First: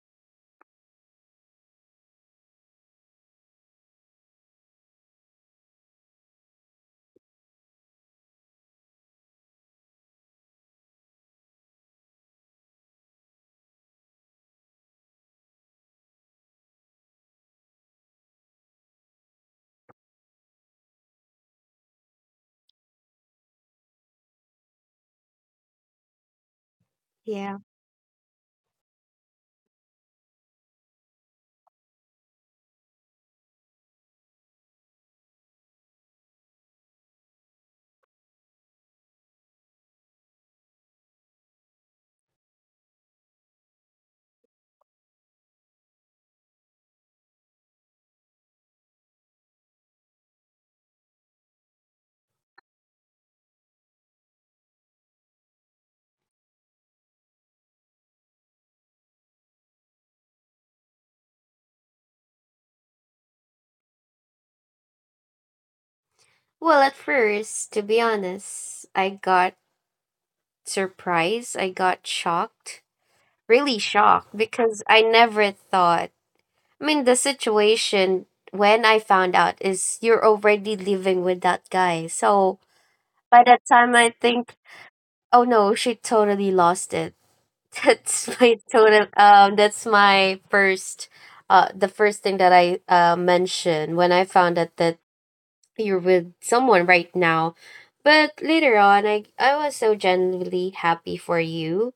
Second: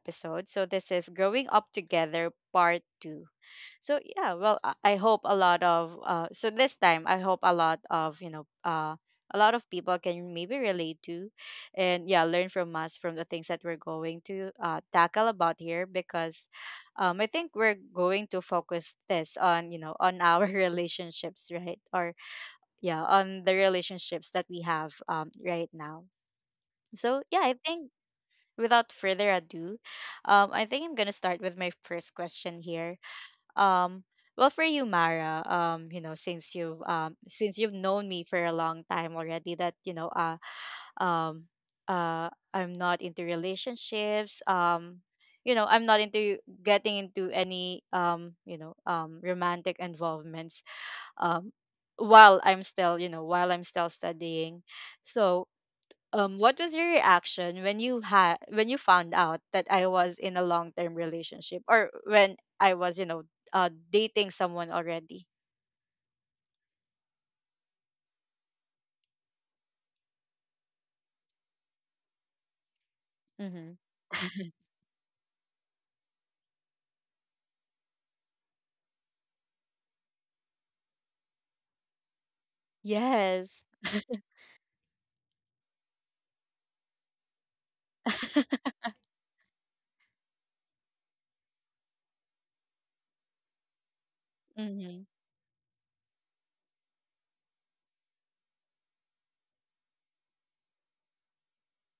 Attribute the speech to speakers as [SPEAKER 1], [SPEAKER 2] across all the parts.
[SPEAKER 1] episode. So, this is Growing Up Together Part 2. So yeah, well, I hope a lot of so this time I hope a lot of a lot of people can maybe relate to, and yeah, learn from us from the things that we're going to tackle about here because, I think we're going to focus this on on our relationships, right? Or yeah, on the relationships that we have right now. So yeah, I
[SPEAKER 2] Yeah.
[SPEAKER 1] think without further ado, I think I'm gonna start with my first question here um, well, for you, Mara, you know, since you've known me for a long time already, that um, I'm not into relationships. You know, I'm not into getting into any you know, romantic involvements. Um, while I'm still, you know, while I'm still studying, so what was your reaction when you had when you found out that I was in a long term relationship, or when I was, you know, dating someone already?
[SPEAKER 2] Well, at first, to be honest, I got surprised. I got shocked.
[SPEAKER 1] Mm-hmm.
[SPEAKER 2] Really shocked because I never thought. I mean, the situation when I found out is you're already living with that guy. So by that
[SPEAKER 1] Yes.
[SPEAKER 2] time, I think, oh no, she totally lost it. That's my total. That's my first. The first thing that I mentioned when I found out that
[SPEAKER 1] Mm-hmm.
[SPEAKER 2] you're with someone right now. But later on, I was so genuinely happy for you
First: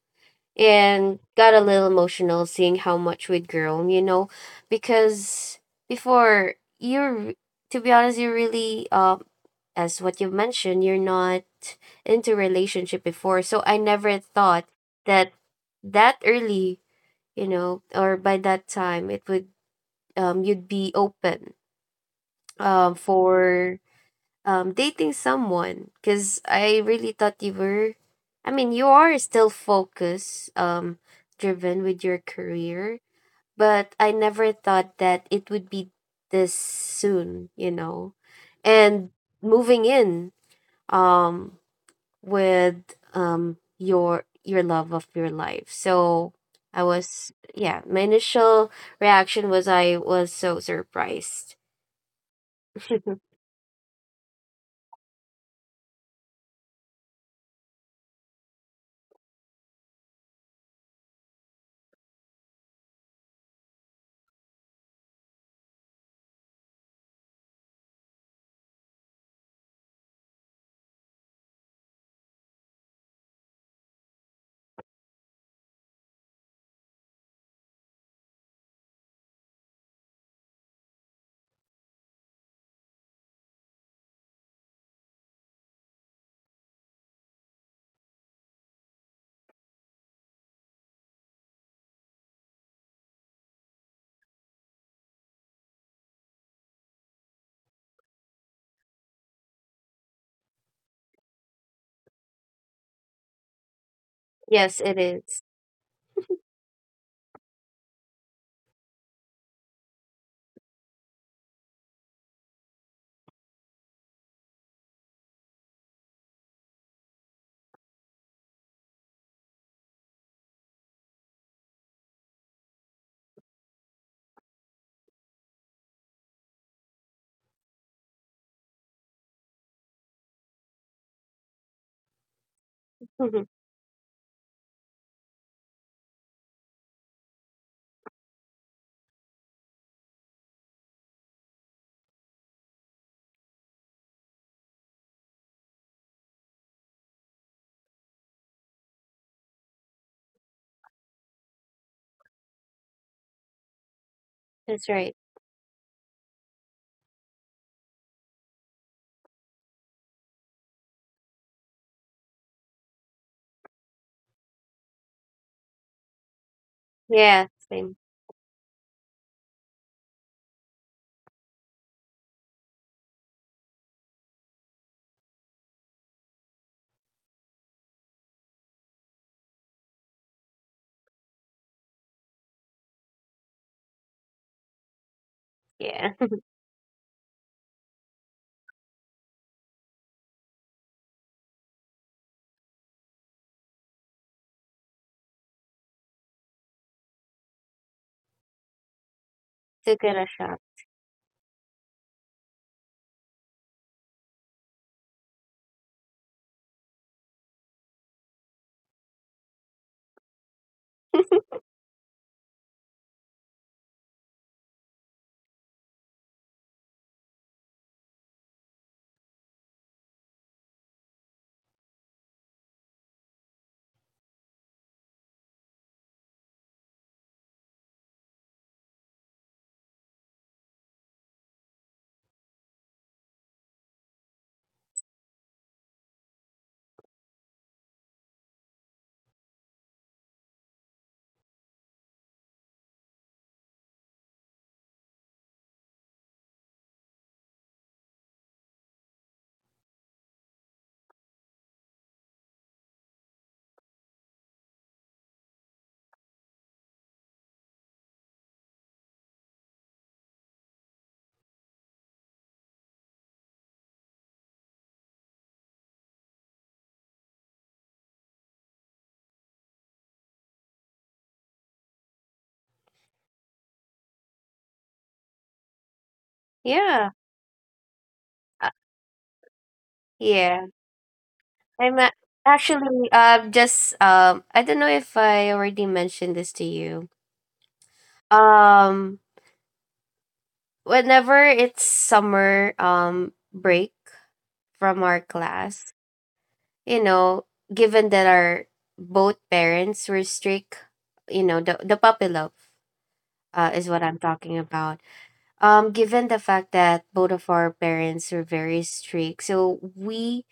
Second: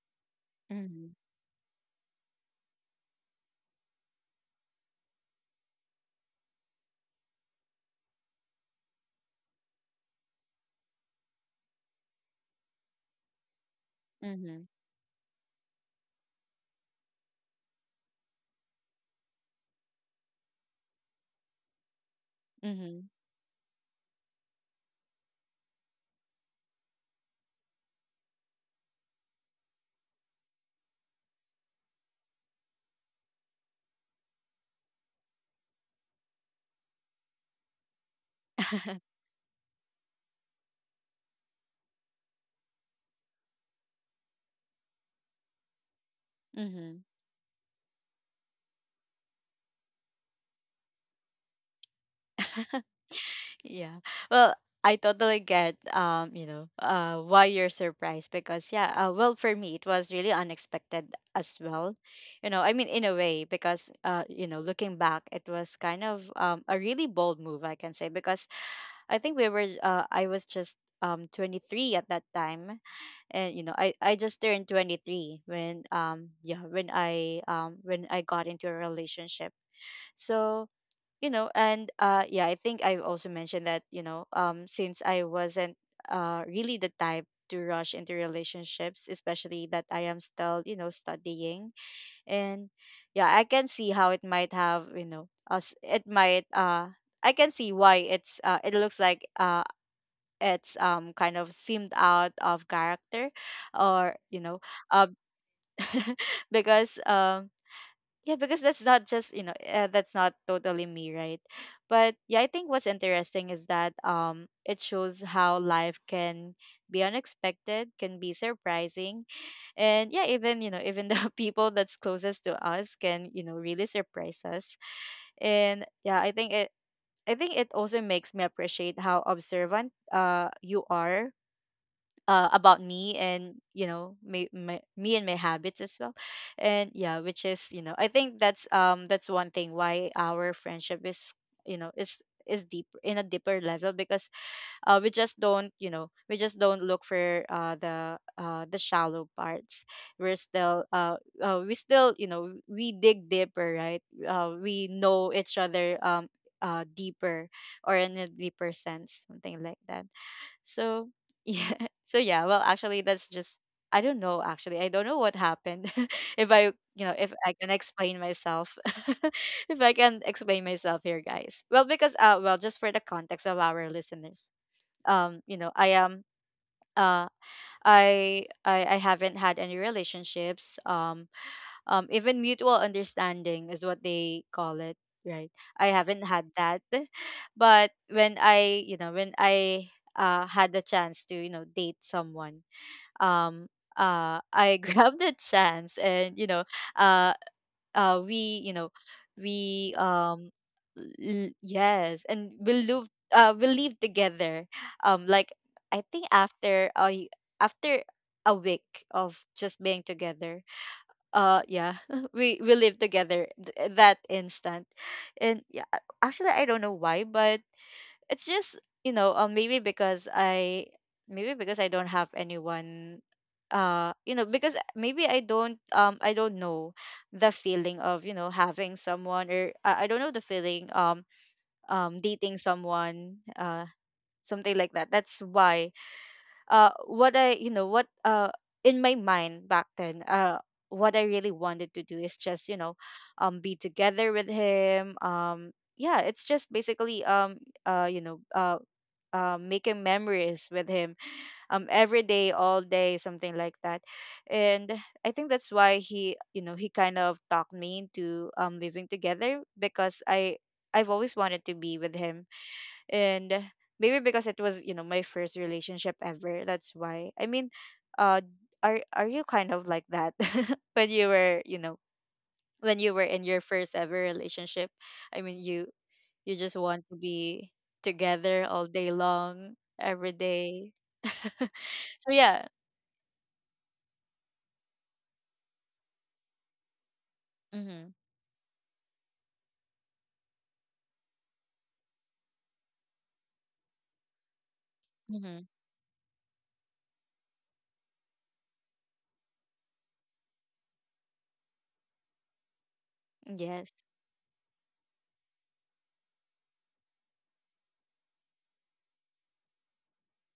[SPEAKER 1] Mm-hmm.
[SPEAKER 2] and got a little emotional seeing how much we'd grown, you know, because before you're, to be honest, you really, as what you mentioned, you're not into relationship before. So I never
[SPEAKER 1] Mm-hmm.
[SPEAKER 2] thought that that early, you know, or by that time, it would, you'd be open
[SPEAKER 1] Mm-hmm.
[SPEAKER 2] for dating someone because I really thought you were. I mean, you are still focused, driven with your career, but I never thought that it would be this soon, you know, and moving in um with your love of your life. So I
[SPEAKER 1] Mm-hmm.
[SPEAKER 2] was, yeah, my initial reaction was I was so surprised.
[SPEAKER 1] Yeah. Well, I totally get you know, why you're surprised because yeah, well for me it was really unexpected as well. You know, I mean in a way because you know, looking back it was kind of a really bold move I can say because I think we were I was just 23 at that time, and you know I just turned 23 when yeah when I got into a relationship. So you know and yeah, I think I've also mentioned that you know since I wasn't really the type to rush into relationships, especially that I am still, you know, studying. And yeah, I can see how it might have you know us it might I can see why it's it looks like it's kind of seemed out of character or
[SPEAKER 2] Yes, it
[SPEAKER 1] um
[SPEAKER 2] is.
[SPEAKER 1] because yeah, because that's not just, you know, that's not totally me, right? But yeah, I think what's interesting is that it shows how life can be unexpected, can be surprising. And yeah, even, you know, even the people that's closest to us can, you know, really surprise us. And yeah, I think it also makes me appreciate how observant you are about me
[SPEAKER 2] Mhm.
[SPEAKER 1] and you know me and my habits as well. And yeah, which is you know I think that's one thing why our friendship is you know is deep in a deeper level because we just don't you know we just don't look for the shallow parts. We're still we still you know we dig deeper, right?
[SPEAKER 2] That's
[SPEAKER 1] We
[SPEAKER 2] right.
[SPEAKER 1] know each other deeper, or in a deeper sense, something like that. So yeah, so yeah well actually that's just, I don't know, actually I don't know what happened. if i if
[SPEAKER 2] Yeah,
[SPEAKER 1] I can
[SPEAKER 2] same.
[SPEAKER 1] explain myself, if I can explain myself here guys, well because well just for the context of our listeners, you know I am uh I haven't had any relationships. Even mutual understanding is what they call it, right? I
[SPEAKER 2] Yeah.
[SPEAKER 1] haven't had that. But when I, you know, when I had the chance to, you know, date someone, um, I grabbed the chance, and you know, uh, we you know we
[SPEAKER 2] Took it a shot.
[SPEAKER 1] l- yes, and we'll live together like I think after after a week of just being together, yeah, we live together th- that instant. And yeah, actually I don't know why, but it's just you know maybe because I don't have anyone, you know, because maybe I don't know the feeling of you know having someone, or I don't know the feeling dating someone something like that. That's why what I you know what in my mind back then, what I really wanted to do is just you know be together with him. Yeah, it's just basically uh you know uh making memories with him, every day all day, something like that. And I think that's why he you know he kind of talked me into living together, because I've always wanted to be with him. And maybe because it was, you know, my first relationship ever, that's why I mean, uh are you kind of like that when you were you know when you were in your first ever relationship? I mean, you just want
[SPEAKER 2] Yeah.
[SPEAKER 1] to be together
[SPEAKER 2] Uh,
[SPEAKER 1] all day long every
[SPEAKER 2] yeah.
[SPEAKER 1] day.
[SPEAKER 2] I'm a-
[SPEAKER 1] So yeah.
[SPEAKER 2] actually just I don't know if I already mentioned this to you.
[SPEAKER 1] Mm-hmm.
[SPEAKER 2] Um Whenever it's summer break from our
[SPEAKER 1] Mm-hmm.
[SPEAKER 2] class, you know, given that our both parents were strict, you know, the puppy love
[SPEAKER 1] Yes.
[SPEAKER 2] is what I'm talking about. Given the fact that both of our parents were very strict, so we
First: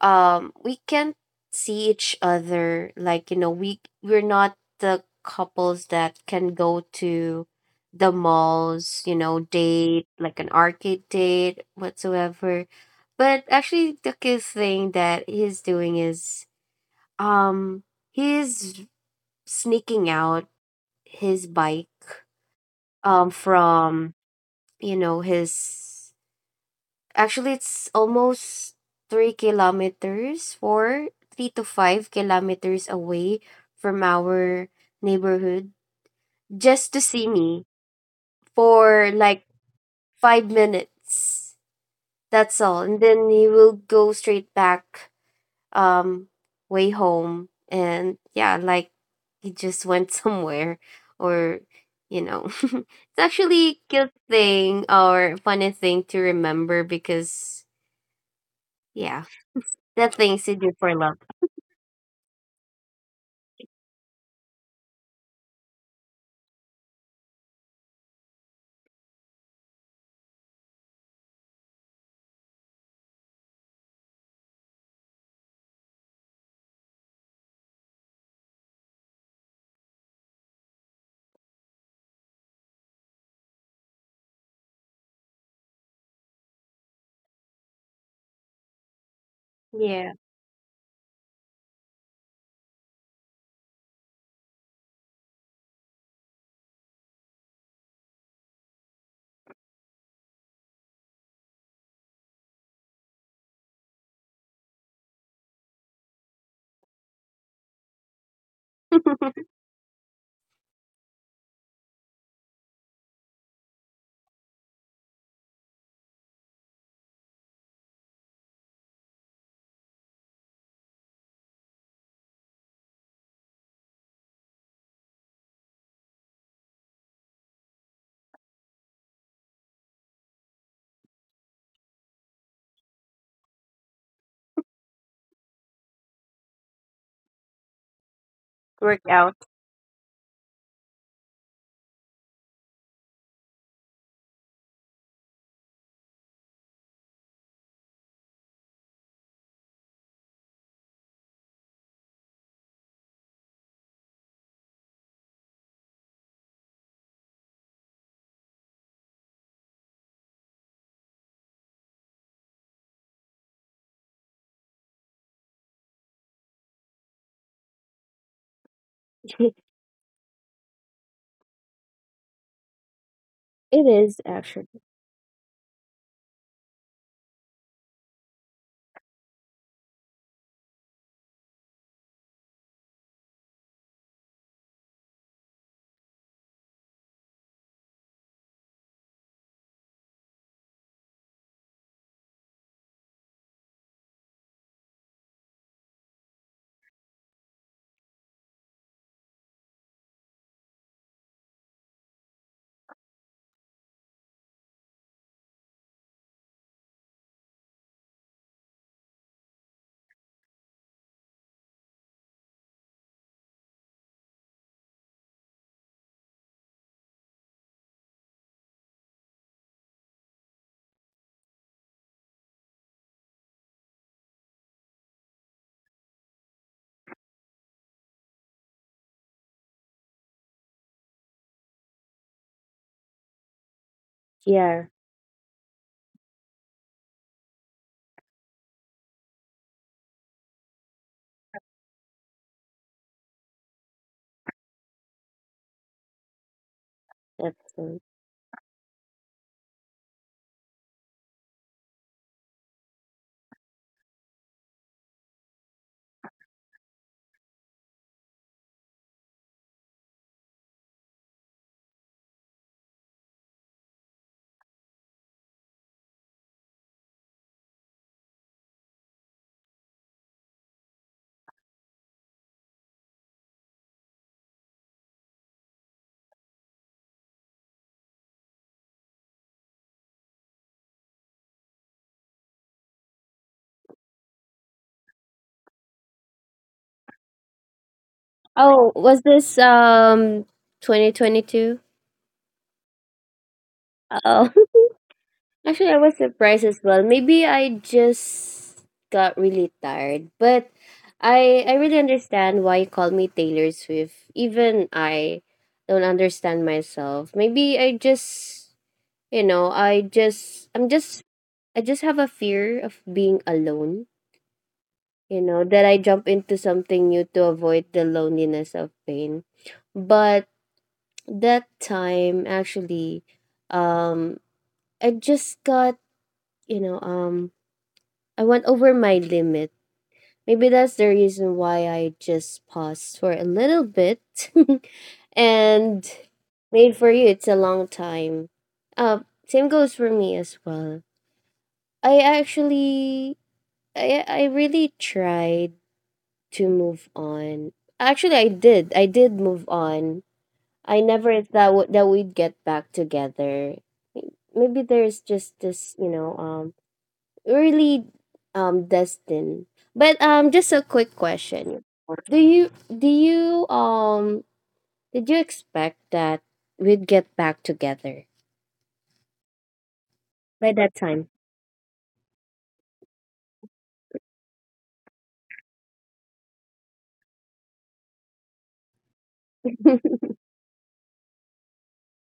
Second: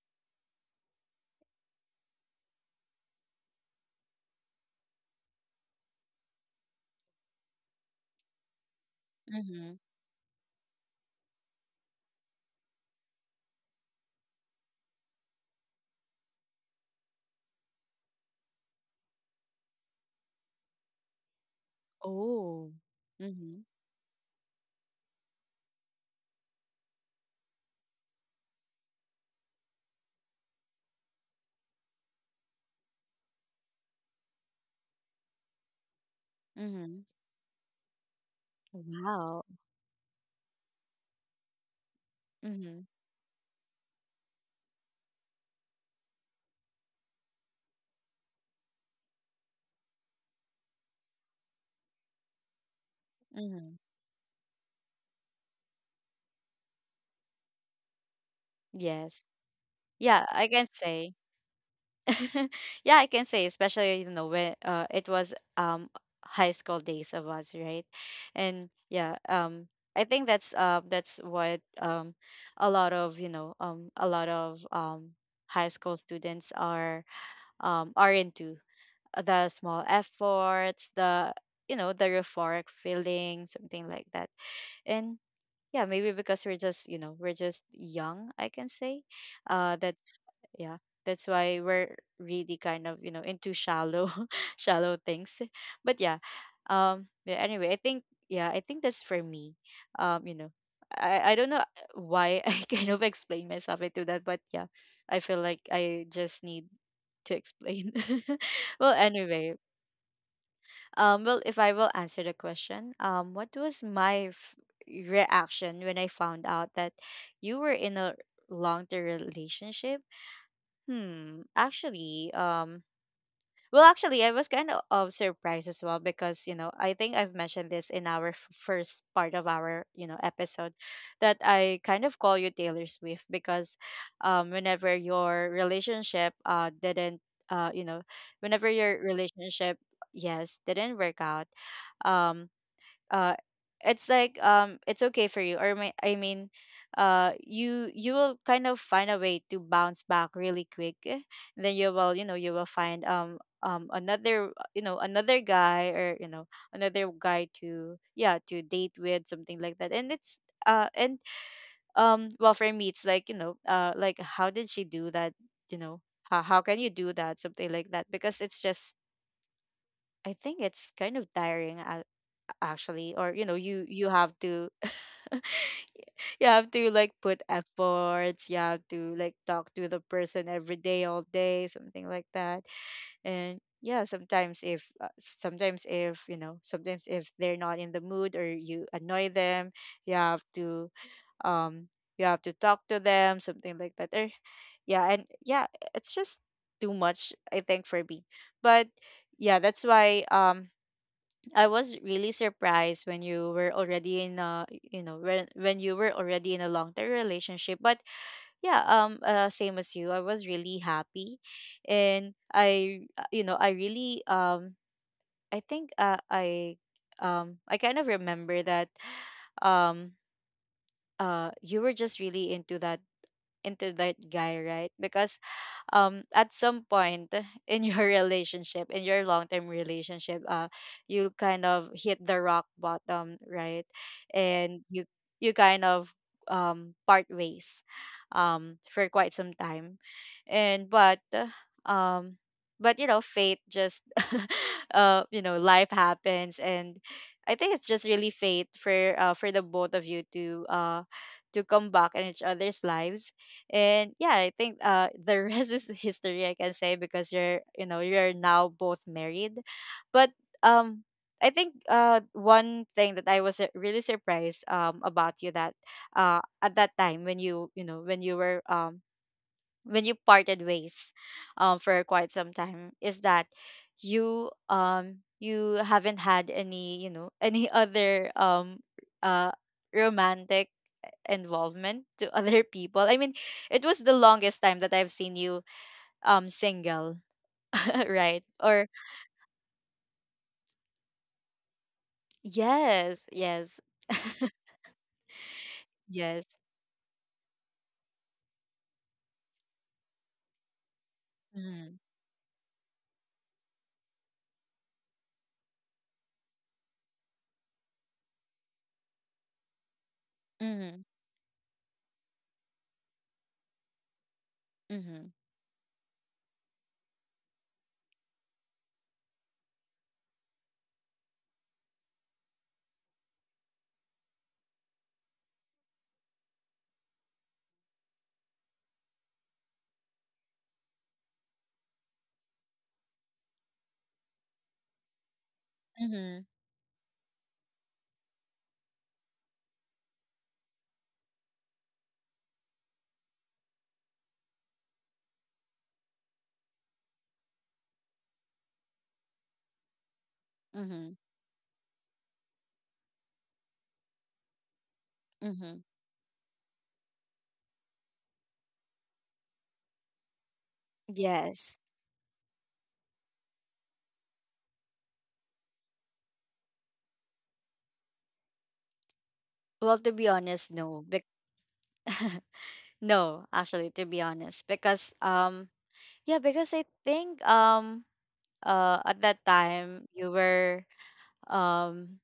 [SPEAKER 2] um we can't see each other. Like, you know, we're not the couples that can go to the malls, you know,
[SPEAKER 1] Mm-hmm.
[SPEAKER 2] date like an arcade date whatsoever. But actually the cute thing that he's doing is um he's sneaking out his bike
[SPEAKER 1] Oh. Mm-hmm.
[SPEAKER 2] from, you know, his… Actually, it's almost 3 kilometers, four, 3 to 5 kilometers away from our neighborhood just to
[SPEAKER 1] Mm-hmm.
[SPEAKER 2] see me for
[SPEAKER 1] Wow.
[SPEAKER 2] like 5 minutes. That's all.
[SPEAKER 1] Mm-hmm.
[SPEAKER 2] And then he will go straight back um way home. And yeah, like, he just went somewhere, or, you know. It's actually
[SPEAKER 1] Mm-hmm.
[SPEAKER 2] a cute thing or funny thing to remember, because yeah.
[SPEAKER 1] Yes.
[SPEAKER 2] The
[SPEAKER 1] Yeah,
[SPEAKER 2] things
[SPEAKER 1] I
[SPEAKER 2] you
[SPEAKER 1] can
[SPEAKER 2] do for
[SPEAKER 1] say.
[SPEAKER 2] love.
[SPEAKER 1] Yeah, I can say, especially you know when it was high school days of us, right? And yeah, I think that's what a lot of you know a lot of high school students are into: the small efforts, the you know the euphoric feeling, something like that. Yeah, maybe because we're just you know we're just young, I can say.
[SPEAKER 2] Yeah.
[SPEAKER 1] That's yeah that's why we're really kind of you know into shallow shallow things. But yeah, yeah, anyway I think yeah I think that's for me you know, I don't know why I kind of explain myself into that, but yeah, I feel like I just need to explain. Well anyway, well, if I will answer the question, what was my f- reaction when I found out that you were in a long-term relationship? Hmm, actually, well, actually, I was kind of surprised as well because, you know, I think I've mentioned this in our f- first part of our, you know, episode, that I kind of call you Taylor Swift because whenever your relationship didn't you know, whenever your
[SPEAKER 2] Workout.
[SPEAKER 1] relationship, yes, didn't work out, um uh it's like it's okay for you, or may, I mean you you will kind of find a way to bounce back really quick eh. And then you will, you know, you will find another you know, another guy, or you know another guy to yeah to date with, something like that. And it's and well for me it's like you know like how did she do that, you know, how can you do that, something like that, because it's just I think it's kind of tiring actually. Or you know,
[SPEAKER 2] It
[SPEAKER 1] you
[SPEAKER 2] is
[SPEAKER 1] have to
[SPEAKER 2] actually.
[SPEAKER 1] you have to like put efforts, you have to like talk to the person every day all day, something like that. And yeah, sometimes if you know sometimes if they're not in the mood or you annoy them, you have to um you have to talk to them, something like that, or yeah. And yeah, it's just too much I think for me, but yeah that's why I was really surprised when you were already in a you know when you were already in a long term relationship. But yeah, same as you, I was really happy, and I you know I really I think I kind of remember that um you were just really into that, into that guy, right? Because at some point in your relationship, in your long-term relationship, you kind of hit the rock bottom, right?
[SPEAKER 2] Yeah,
[SPEAKER 1] And you kind of part ways for quite some time. And um but you know fate just you know life happens, and I
[SPEAKER 2] that's.
[SPEAKER 1] think it's just really fate for the both of you to come back in each other's lives. And yeah, I think the rest is history, I can say, because you're you know you're now both married. But um I think one thing that I was really surprised about you that at that time when when you were when you parted ways for quite some time is that you haven't had any any other uh romantic involvement to other people. I mean, it was the longest time that I've seen you single, right?
[SPEAKER 2] Oh,
[SPEAKER 1] Or
[SPEAKER 2] was this 2022?
[SPEAKER 1] yes, yes,
[SPEAKER 2] Oh. Actually, I was
[SPEAKER 1] yes.
[SPEAKER 2] surprised as well. Maybe I just got really tired, but I
[SPEAKER 1] Mm-hmm.
[SPEAKER 2] really understand why you call me Taylor Swift. Even I don't understand myself. Maybe I just, you know, I just I'm
[SPEAKER 1] Mm-hmm.
[SPEAKER 2] just I just have a fear of being alone.
[SPEAKER 1] Mm-hmm.
[SPEAKER 2] You know that I jump into something new to avoid the loneliness of pain, but that time actually, um, I just got, you know, I went over my limit. Maybe that's the reason why I just paused for a little bit. And
[SPEAKER 1] Mm-hmm.
[SPEAKER 2] made for you, it's a long time. Uh, same goes for me as well. I actually, I really tried to move on. Actually, I did. I did move on. I
[SPEAKER 1] Mm-hmm.
[SPEAKER 2] never thought that, that we'd get back together. Maybe there's just
[SPEAKER 1] Mm-hmm.
[SPEAKER 2] this, you know, really destined. But just a quick
[SPEAKER 1] Yes.
[SPEAKER 2] question. Do you did you expect that we'd get back together
[SPEAKER 1] Well, to be
[SPEAKER 2] by
[SPEAKER 1] honest,
[SPEAKER 2] that
[SPEAKER 1] no.
[SPEAKER 2] time?
[SPEAKER 1] No, actually, to be honest, because yeah, because I think at that time you were um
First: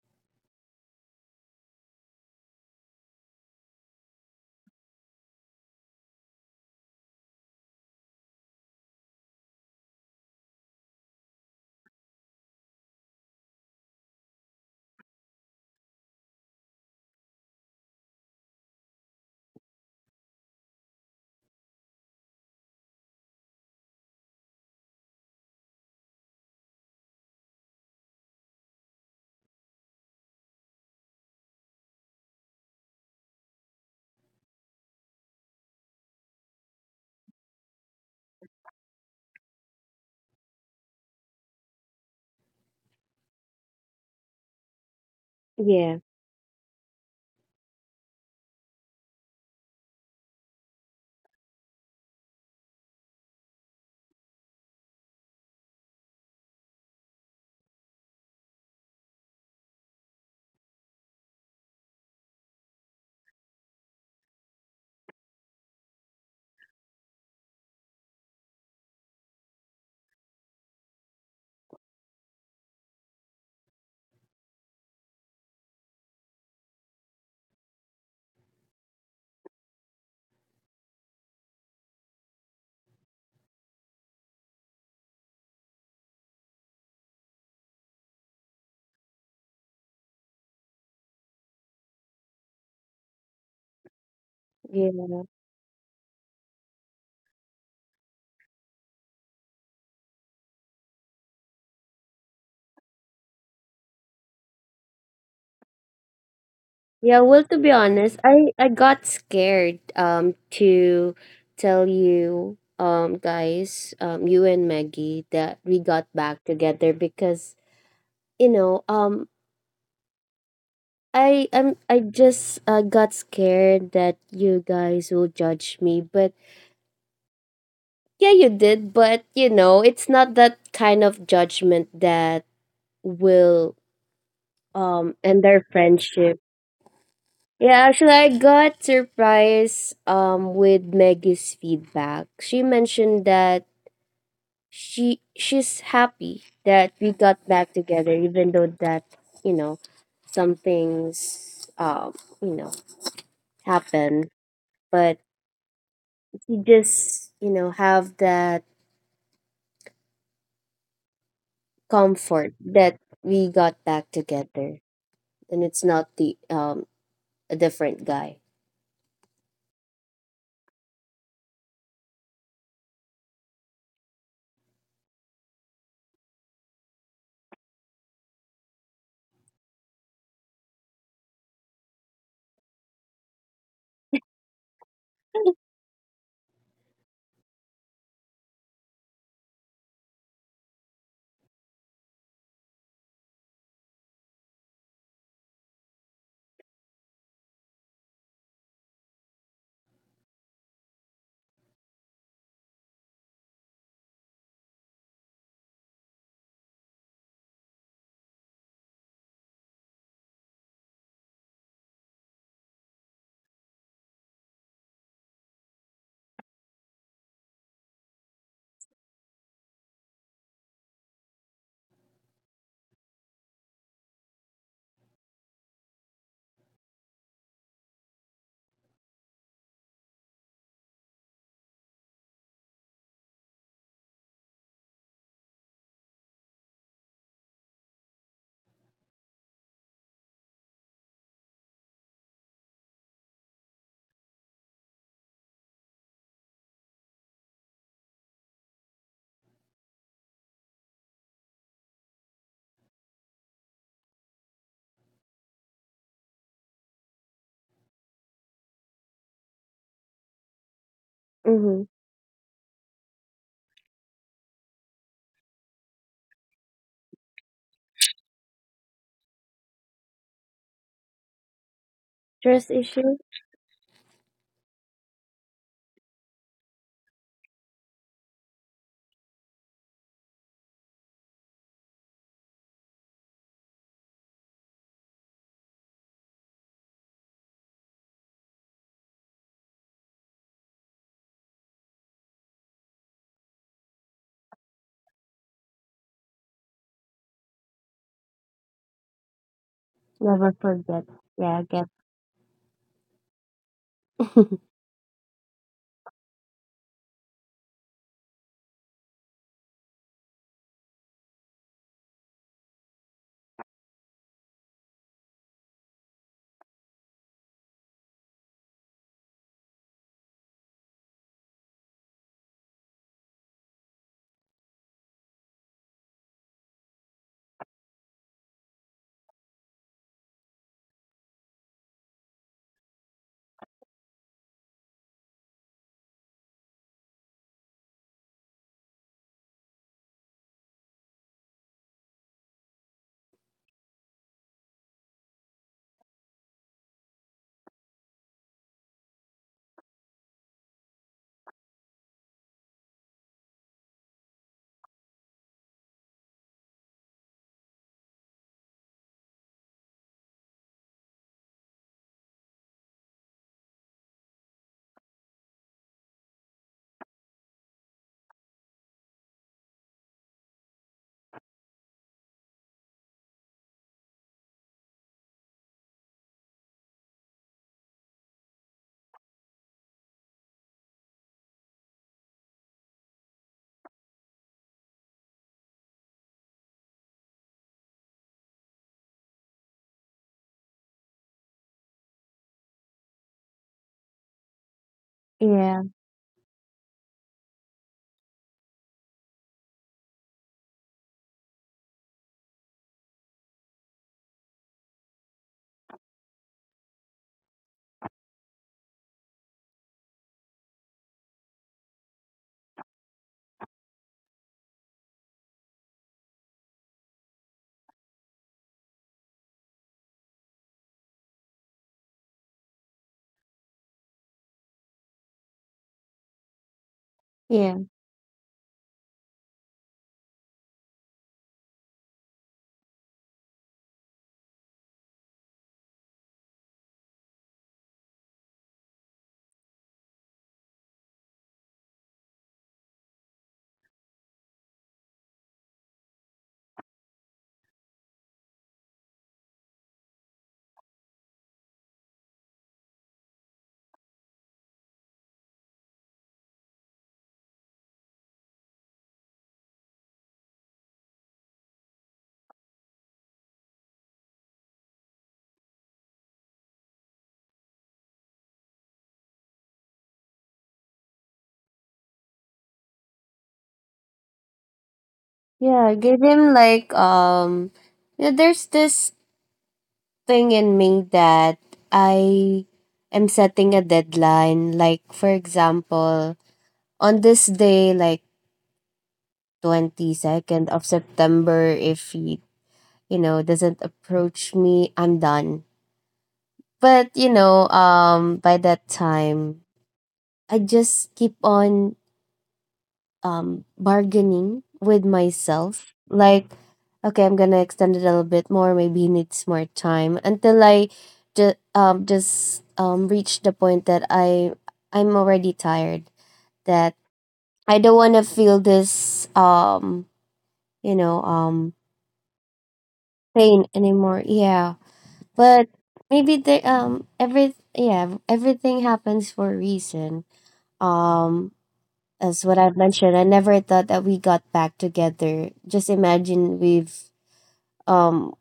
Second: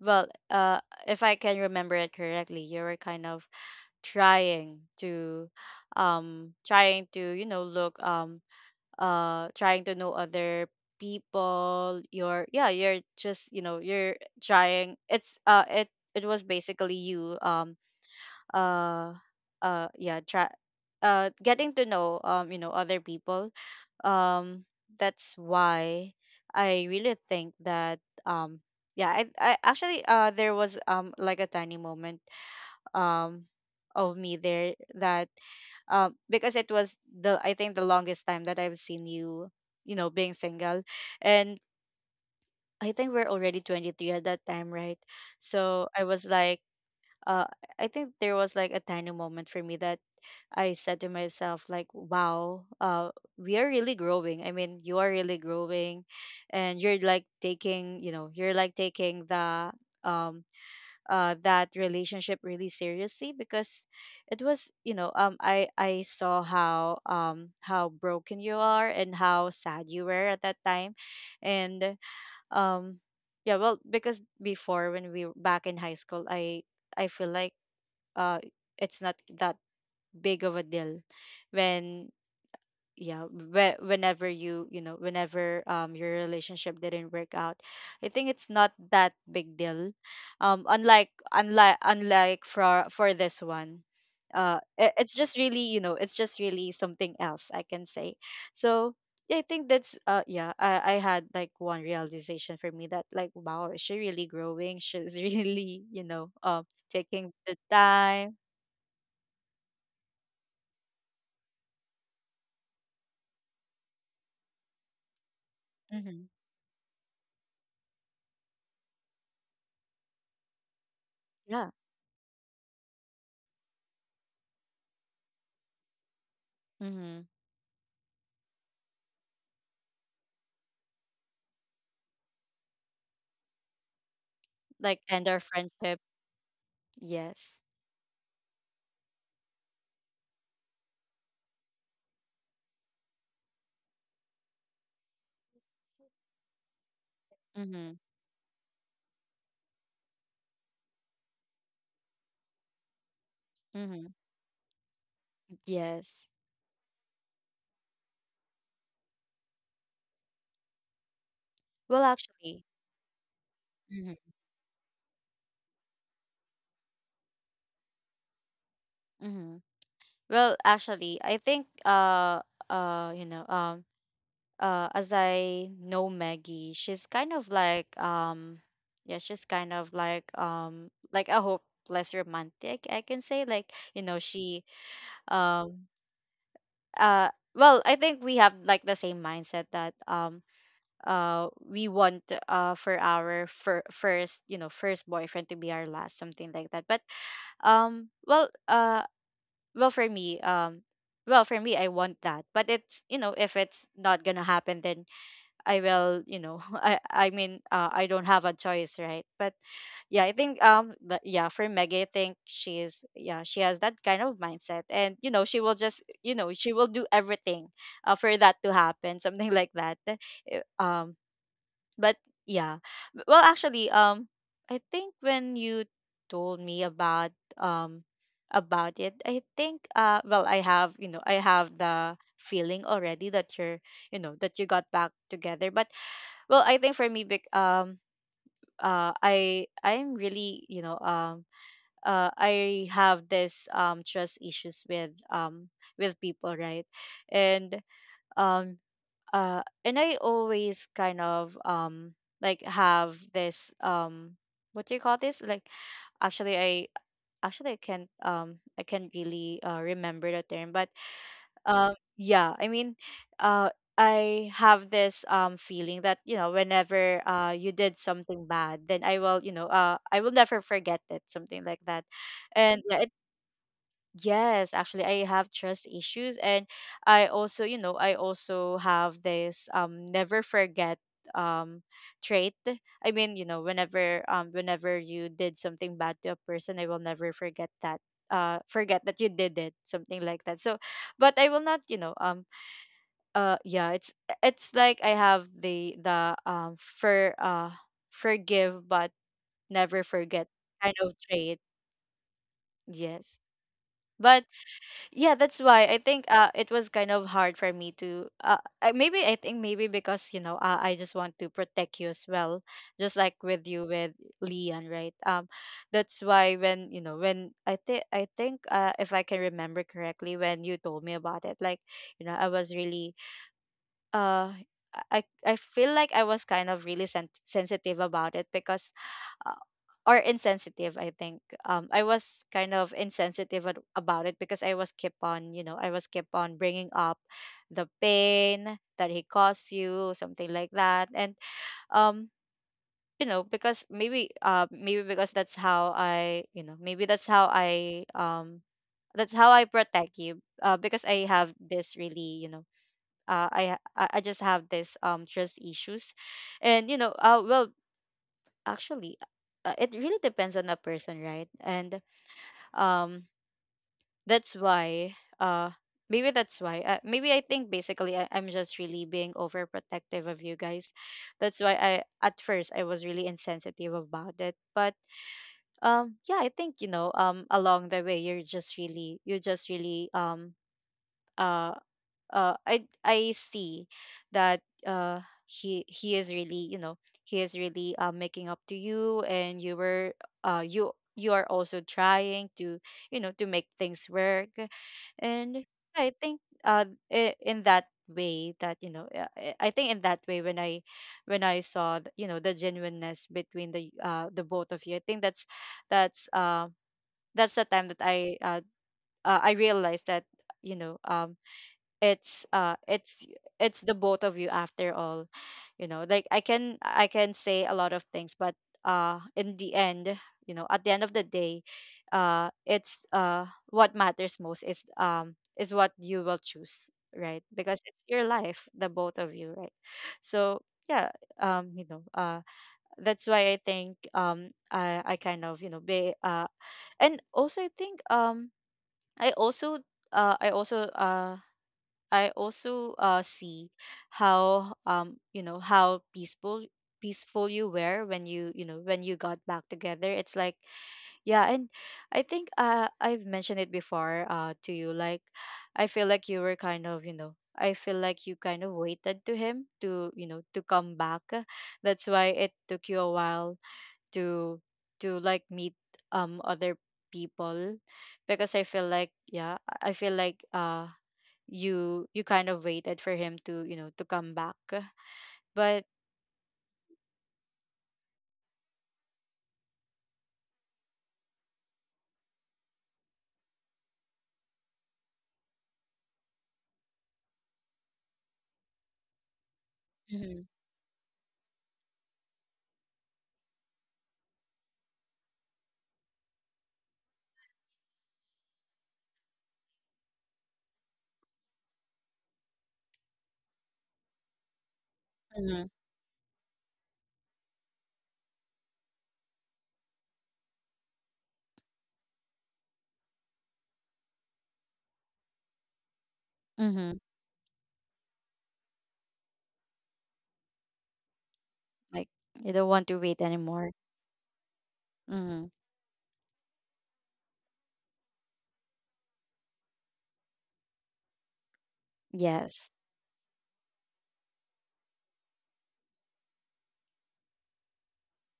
[SPEAKER 1] well, if I can remember it correctly, you were kind of trying to, trying to look trying to know other people. You're yeah, you're just you're trying. It was basically you uh yeah try getting to know other people, um that's why I really think that um yeah i, I actually there was like a tiny moment um of me there that, because it was the, I think, the longest time that I've seen you you know being single. And I think we're already 23 at that time, right? So
[SPEAKER 2] Yeah,
[SPEAKER 1] I was like, uh I think there was like a tiny moment for me that I said to myself, like, wow, we are really growing. I mean, you are really growing and you're like taking, you know, you're like taking the um that relationship really seriously, because it was, you know, I saw how broken you are and how sad you were at that time. And um yeah, well, because before when we were back in high school, I feel like uh it's not that big of a deal when, yeah, whenever whenever your relationship didn't work out, I think it's not that big deal, unlike for this one.
[SPEAKER 2] yeah,
[SPEAKER 1] It, it's just really, you know, it's just really something else, I can say. So yeah, I think that's, yeah, I had like one realization for me that, like, wow, is she really growing? She's really, you know,
[SPEAKER 2] yeah.
[SPEAKER 1] taking
[SPEAKER 2] Well, to
[SPEAKER 1] the
[SPEAKER 2] be honest,
[SPEAKER 1] time.
[SPEAKER 2] I got scared to tell you guys you and Maggie that we got
[SPEAKER 1] Mm-hmm.
[SPEAKER 2] back together, because, you know, I
[SPEAKER 1] Yeah.
[SPEAKER 2] am, I just got scared that you guys will judge me, but
[SPEAKER 1] Mm-hmm.
[SPEAKER 2] yeah, you did. But, you know, it's not that kind of judgment that will
[SPEAKER 1] Like end our
[SPEAKER 2] end our
[SPEAKER 1] friendship.
[SPEAKER 2] friendship.
[SPEAKER 1] Yes.
[SPEAKER 2] Yeah, actually, I got surprised with Maggie's feedback. She mentioned that she's happy that we got back
[SPEAKER 1] Mhm.
[SPEAKER 2] together, even though that, you know, some things, you know,
[SPEAKER 1] Mhm.
[SPEAKER 2] happen, but
[SPEAKER 1] Yes.
[SPEAKER 2] you just, you know, have that
[SPEAKER 1] Well,
[SPEAKER 2] comfort
[SPEAKER 1] actually.
[SPEAKER 2] that we got back
[SPEAKER 1] Mhm.
[SPEAKER 2] together, and it's not the a different guy.
[SPEAKER 1] Mhm. Well, actually, I think you know as I know Maggie, she's kind of like, yeah, she's kind of like a hopeless romantic, I can say, like, you know, she um well, I think we have like the same mindset that we want for our first, you know, first boyfriend to be our last, something like that. But well, well for me, well for me I want that, but it's, you know, if it's not gonna happen, then I will, you know, I mean, I don't have a choice, right? But yeah, I think yeah, for Maggie, I think she's, yeah, she has that kind of mindset, and you know she will just, you know, she will do everything for that to happen something like that. Eh, but yeah. Well, actually, I think when you told me about, um about it, I think, well, I have, you know, I have the feeling already that you're, you know, that you got back together. But well, I think for me big I'm really, you know, I have this trust issues with, with people, right? And um and I always kind of, like, have this, what do you call this, like, actually i actually I can't, I can't really, remember the term. But
[SPEAKER 2] Mm-hmm.
[SPEAKER 1] yeah, I mean, uh I have this feeling that, you know, whenever you did something bad, then I will, you know, I will never forget it, something like that.
[SPEAKER 2] Trust
[SPEAKER 1] And yeah, it—
[SPEAKER 2] issue.
[SPEAKER 1] yes, actually, I have trust issues, and I also, you know, I also have this never forget um trait. I mean, you know, whenever whenever you did something bad to a person, I will never forget that. Forget that you did it, something like that. So, but I will not, you know, yeah, it's like I have the forgive but never forget
[SPEAKER 2] Never
[SPEAKER 1] kind
[SPEAKER 2] forget.
[SPEAKER 1] of
[SPEAKER 2] Yeah,
[SPEAKER 1] trait.
[SPEAKER 2] I get.
[SPEAKER 1] Yes, but yeah, that's why I think it was kind of hard for me to maybe I think maybe because, you know, I just want to protect you as well, just like with you with Leon, right? That's why when, you know, when I think if I can remember correctly, when you told me about it, like, you know, I was really, uh I feel like I was kind of really sensitive about it because, or insensitive, I think, I was kind of insensitive about it because I was keep on, you know, I was keep on bringing up the pain that he caused you, something like that. And um you know, because maybe, maybe because that's how I, you know, maybe that's how I, that's how I protect you, because I have this really, you know, I ha- I just have this trust issues. And you know, well, actually, it really depends on a person, right? And um that's why, maybe that's why, maybe I think basically I'm just really being overprotective of you guys. That's why I at first I was really insensitive about it. But yeah, I think, you know, along the way, you're just really, you just really, uh I see that, uh, he is really, you know, he is really, making up to you, and you were, you, you are also trying to, you know, to make things work, and
[SPEAKER 2] yeah
[SPEAKER 1] I think uh in that way that, you know, I think in that way when I, when I saw you know, the genuineness between the both of you, I think that's, that's uh that's the time that I, I realized that, you know, it's it's the both of you after all, you know, like, I can say a lot of things, but in the end, you know, at the end of the day, it's what matters most is, is what you will choose, right?
[SPEAKER 2] yeah
[SPEAKER 1] Because it's your life, the both of you, right? So yeah, you know, that's why I think, um I kind of, you know, be and also I think, i also uh i also uh I also, see how, you know, how peaceful, peaceful you were when you know, when you got back together. It's like, yeah, and I think I've mentioned it before to you. Like, I feel like you were kind of, you know, I feel like you kind of waited to him to, you know, to come back. That's why it took you a while to to like meet other people, because I feel like, yeah, I feel like, you, you kind of waited for him to, you know, to come back. But
[SPEAKER 2] yeah. Give him like, um, yeah, there's this thing in me that I am setting a deadline. Like, for example, on this day, like,
[SPEAKER 1] Mm-hmm.
[SPEAKER 2] 22nd of September, if you, you know, doesn't approach me, I'm done. But, you know, by that time, I just keep on bargaining with
[SPEAKER 1] Mm-hmm.
[SPEAKER 2] myself. Like, okay, I'm gonna extend it a little bit more. Maybe he needs more time until I just reach the point that I'm already tired. That
[SPEAKER 1] Mm-hmm.
[SPEAKER 2] I don't want to feel this you know
[SPEAKER 1] Like you don't want to wait
[SPEAKER 2] pain
[SPEAKER 1] anymore.
[SPEAKER 2] anymore. Yeah,
[SPEAKER 1] Mm-hmm.
[SPEAKER 2] but maybe they every, yeah, everything happens for a reason. um as what
[SPEAKER 1] Yes.
[SPEAKER 2] I've mentioned, I never thought that we got back together. Just imagine, um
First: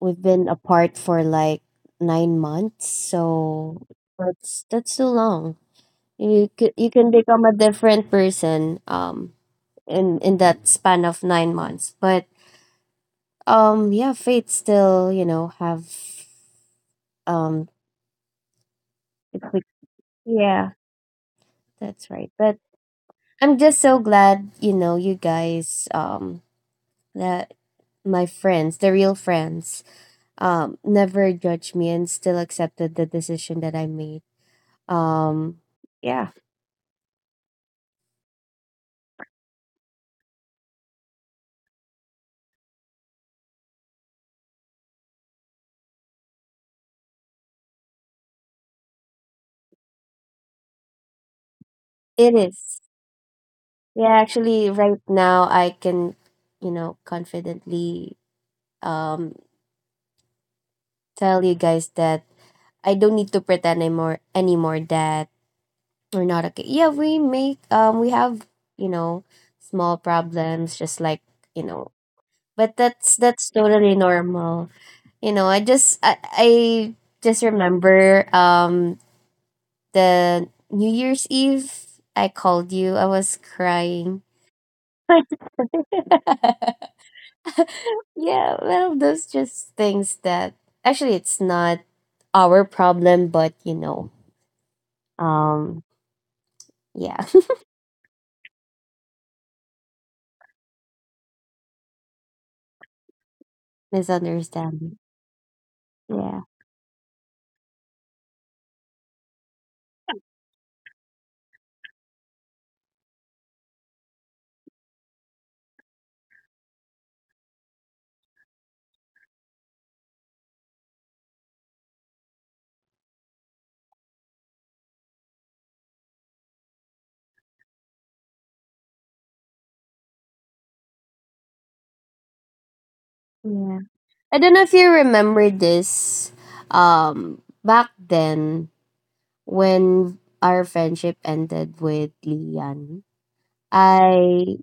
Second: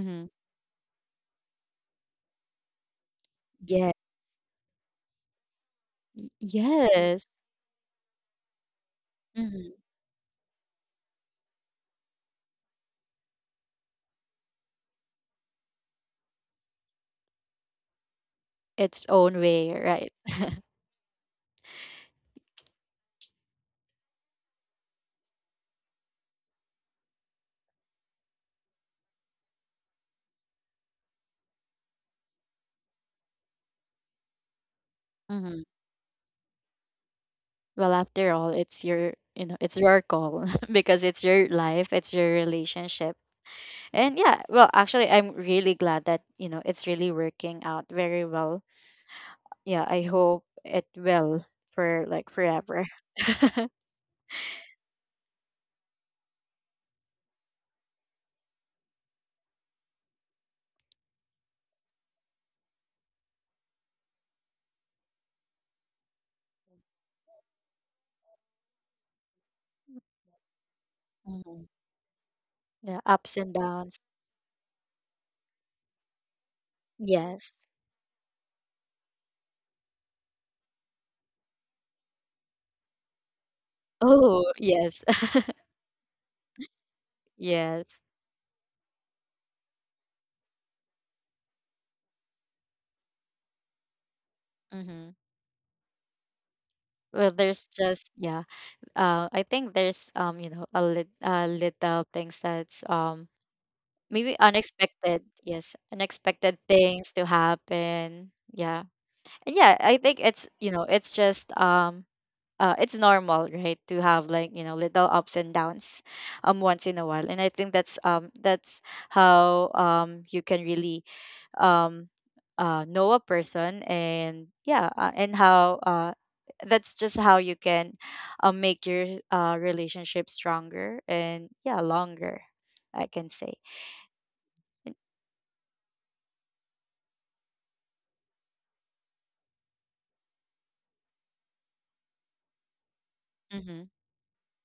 [SPEAKER 2] we've been apart for like 9 months, so
[SPEAKER 1] Yeah.
[SPEAKER 2] that's too long.
[SPEAKER 1] Y-
[SPEAKER 2] You could, you can
[SPEAKER 1] Yes.
[SPEAKER 2] become a different person
[SPEAKER 1] Mm-hmm.
[SPEAKER 2] in that span of 9 months. But yeah, fate still, you know, have, um
[SPEAKER 1] Its own
[SPEAKER 2] it's like,
[SPEAKER 1] way, right?
[SPEAKER 2] yeah, that's right. But I'm just so glad, you know, you guys, that my friends, the real friends, never judged me and still accepted the decision that I made. Um,
[SPEAKER 1] Mm-hmm.
[SPEAKER 2] yeah,
[SPEAKER 1] Well, after all, it's your, you know, it's your call because it's your life, it's your relationship, and yeah. Well, actually, I'm really glad that, you know, it's really working out very well. Yeah, I hope it will for like
[SPEAKER 2] it is.
[SPEAKER 1] forever.
[SPEAKER 2] Yeah, actually, right now I can, you know, confidently, um, tell you guys that I don't need to pretend anymore, anymore, that we're not okay. Yeah, we make, we have, you know, small problems, just like, you
[SPEAKER 1] Mhm.
[SPEAKER 2] know, but
[SPEAKER 1] Yeah, ups
[SPEAKER 2] that's
[SPEAKER 1] and
[SPEAKER 2] totally
[SPEAKER 1] downs.
[SPEAKER 2] normal, you know. I just
[SPEAKER 1] Yes.
[SPEAKER 2] remember the New Year's Eve I called you, I was crying.
[SPEAKER 1] Oh, yes. Yes.
[SPEAKER 2] Yeah, well those just things that actually it's not our problem, but, you know,
[SPEAKER 1] Mm-hmm.
[SPEAKER 2] um yeah.
[SPEAKER 1] Well, there's just yeah. I think there's, you know, a little things that's maybe
[SPEAKER 2] Misunderstanding.
[SPEAKER 1] unexpected. Yes,
[SPEAKER 2] Yeah,
[SPEAKER 1] unexpected things to happen. Yeah. And yeah, I think it's, you know, it's just it's normal, right, to have like, you know, little ups and downs once in a while. And I think that's how, you can really, um know a person, and yeah, and how that's just how you can, make your relationship stronger and yeah, longer, I can say.
[SPEAKER 2] yeah. I don't know if you remember this, back then when our friendship ended with Lian,
[SPEAKER 1] Mm-hmm.
[SPEAKER 2] I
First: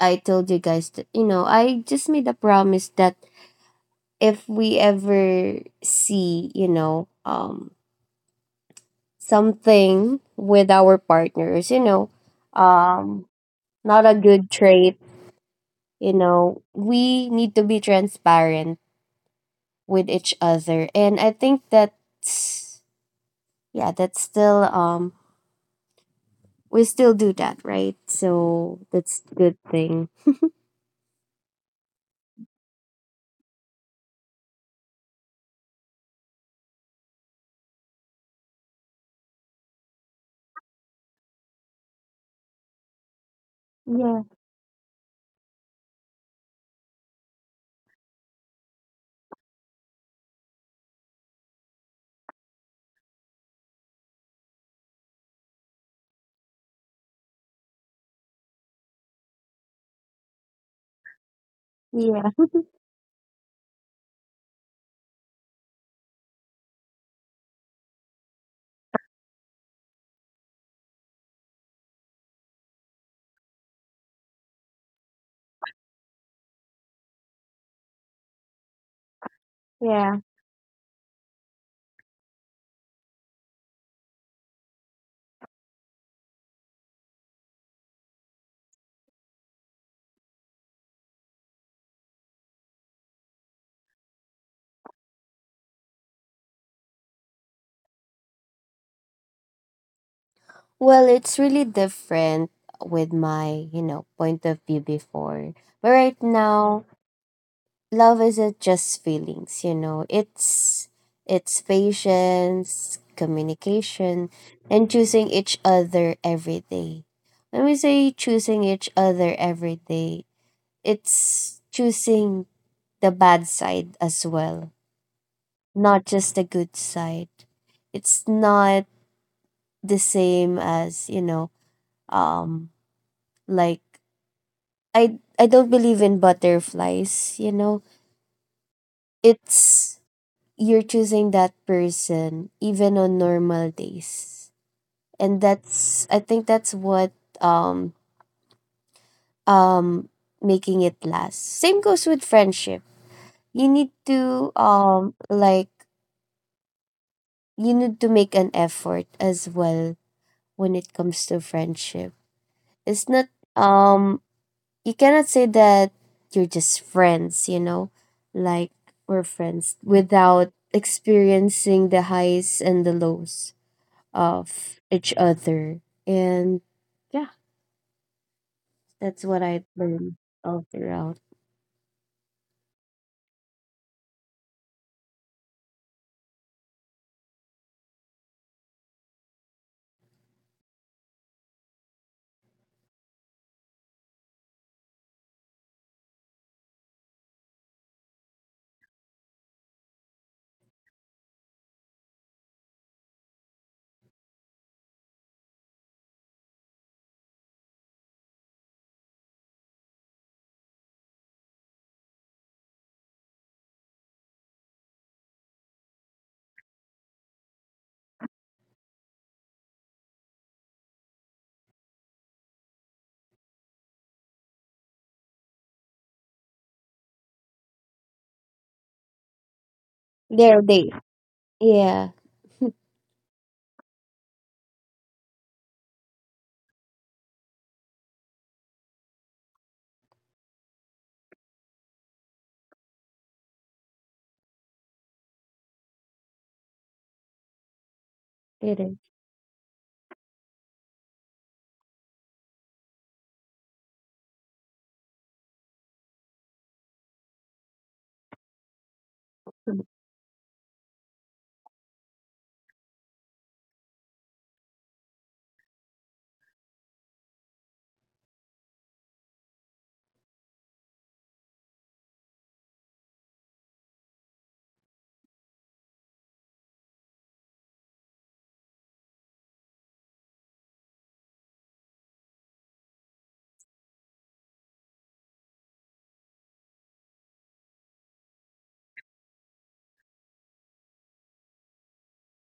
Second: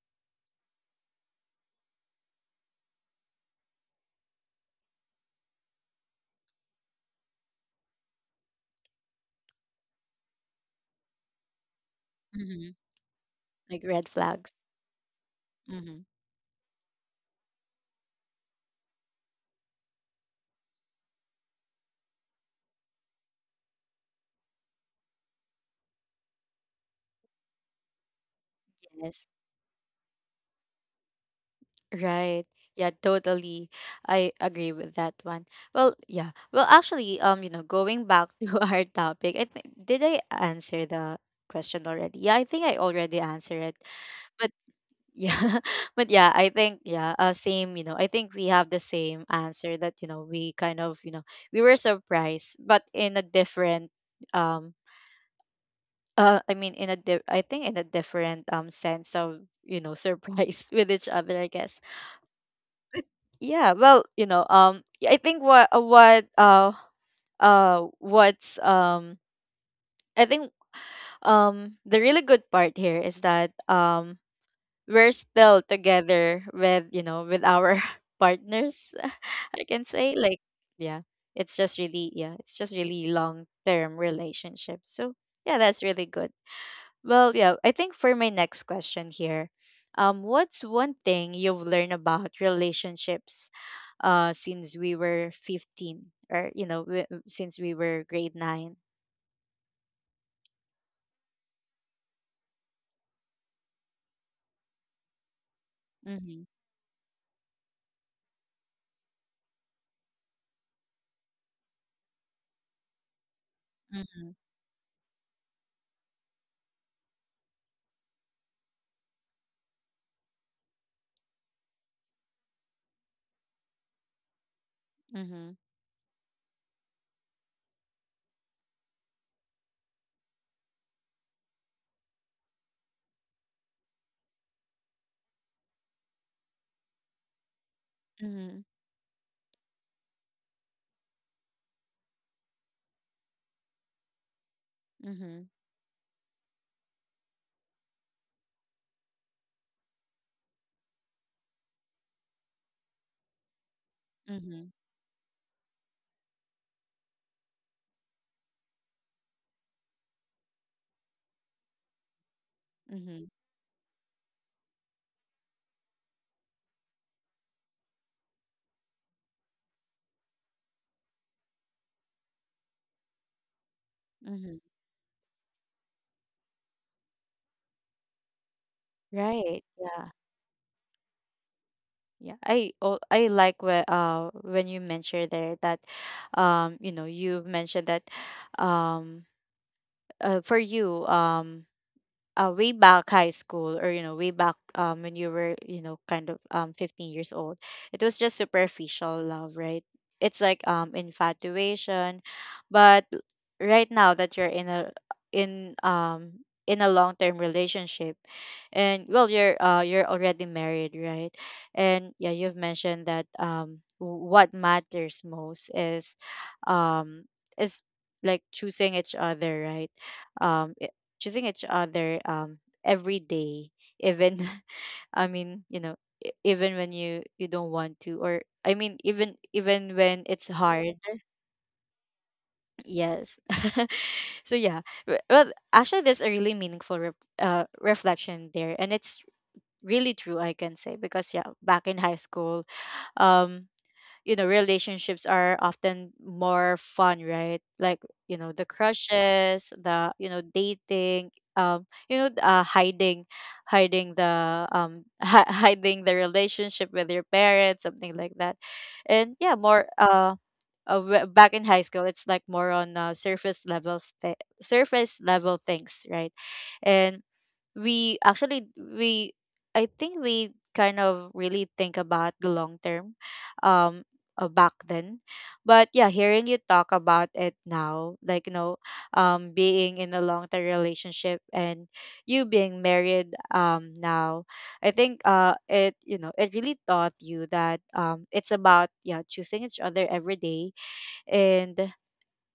[SPEAKER 2] I told you guys that, you know, I just made a promise that if we ever see, you know, something with our partners, you know,
[SPEAKER 1] Mm-hmm.
[SPEAKER 2] um,
[SPEAKER 1] Like
[SPEAKER 2] not
[SPEAKER 1] red
[SPEAKER 2] a good
[SPEAKER 1] flags.
[SPEAKER 2] trait,
[SPEAKER 1] Mm-hmm.
[SPEAKER 2] you know, we need to be transparent with each other, and I think that's, yeah, that's still we still do that, right? So that's
[SPEAKER 1] Yes.
[SPEAKER 2] good thing.
[SPEAKER 1] Right. Yeah, totally. I agree with that one. Well, yeah. Well, actually, you know, going back to our topic, I think did I answer the question already? Yeah, I think I already answered it.
[SPEAKER 2] Yeah,
[SPEAKER 1] But yeah, but yeah, I think yeah, same, you know. I think we have the same answer that, you know, we kind of, you know, we were surprised, but in a different um I think in a different sense of, you know, surprise with each other, I guess.
[SPEAKER 2] yeah,
[SPEAKER 1] Yeah, well, you know, yeah, I think what what's I think the really good part here is that we're still together with, you know, with our partners, I can say,
[SPEAKER 2] yeah.
[SPEAKER 1] like yeah, it's just really it's just really long term relationship, so yeah, that's really good. Well, yeah, I think for my next question here, what's one thing you've learned about relationships since we were 15, or, you know, since we were grade 9?
[SPEAKER 2] Well, it's really different with my, you know, point of view before. But right
[SPEAKER 1] Mm-hmm,
[SPEAKER 2] now, love isn't just feelings, you know. It's patience, communication,
[SPEAKER 1] mm-hmm,
[SPEAKER 2] and choosing each other every day. When we say choosing each other every day, it's choosing the bad side as well,
[SPEAKER 1] mm-hmm,
[SPEAKER 2] not just the good side. It's not the same as, you know, um like, I don't believe in butterflies, you know.
[SPEAKER 1] mm-hmm,
[SPEAKER 2] It's you're choosing that person even on normal days. And
[SPEAKER 1] mm-hmm,
[SPEAKER 2] that's, I think that's what, um um making it last. Same goes with friendship. You need to,
[SPEAKER 1] mm-hmm,
[SPEAKER 2] um, like, you need to make an effort as well. When it comes to friendship, it's not,
[SPEAKER 1] mm-hmm,
[SPEAKER 2] um you cannot say that you're just friends, you know, like, we're friends without experiencing the highs and the lows
[SPEAKER 1] mm-hmm.
[SPEAKER 2] of each other. And that's what I
[SPEAKER 1] Right. Yeah.
[SPEAKER 2] learned all throughout.
[SPEAKER 1] Yeah. I oh, I like when you mentioned there that you know, you've mentioned that um for you, way back high school, or, you know, way back when you were, you know, kind of 15 years old, it was just superficial love, right? It's like infatuation, but l- right now that you're in a, in a long-term relationship, and well, you're already married, right? And yeah, you've mentioned that what matters most um is like choosing each other, right? um Choosing each other every day, even, you know, even when you don't want to, or I mean, even when it's
[SPEAKER 2] Their day.
[SPEAKER 1] hard.
[SPEAKER 2] Yeah,
[SPEAKER 1] Yes. So yeah, well, actually, there's a really meaningful reflection there, and it's really true, I can say, because yeah, back in high school, um you know, relationships are often more fun, right? Like, you know, the
[SPEAKER 2] it is.
[SPEAKER 1] crushes, the, you know, dating, you know, hiding, hiding the, hi hiding the relationship with your parents, something like that. And yeah,
[SPEAKER 2] Mm.
[SPEAKER 1] back in high school it's like more on surface level things, right? And we actually we I think we kind of really think about the long term, um back then. But yeah, hearing you talk about it now, like, you know, being in a long term relationship, and you being married now, I think it, you know, it really taught you that it's about yeah, choosing each other every day. And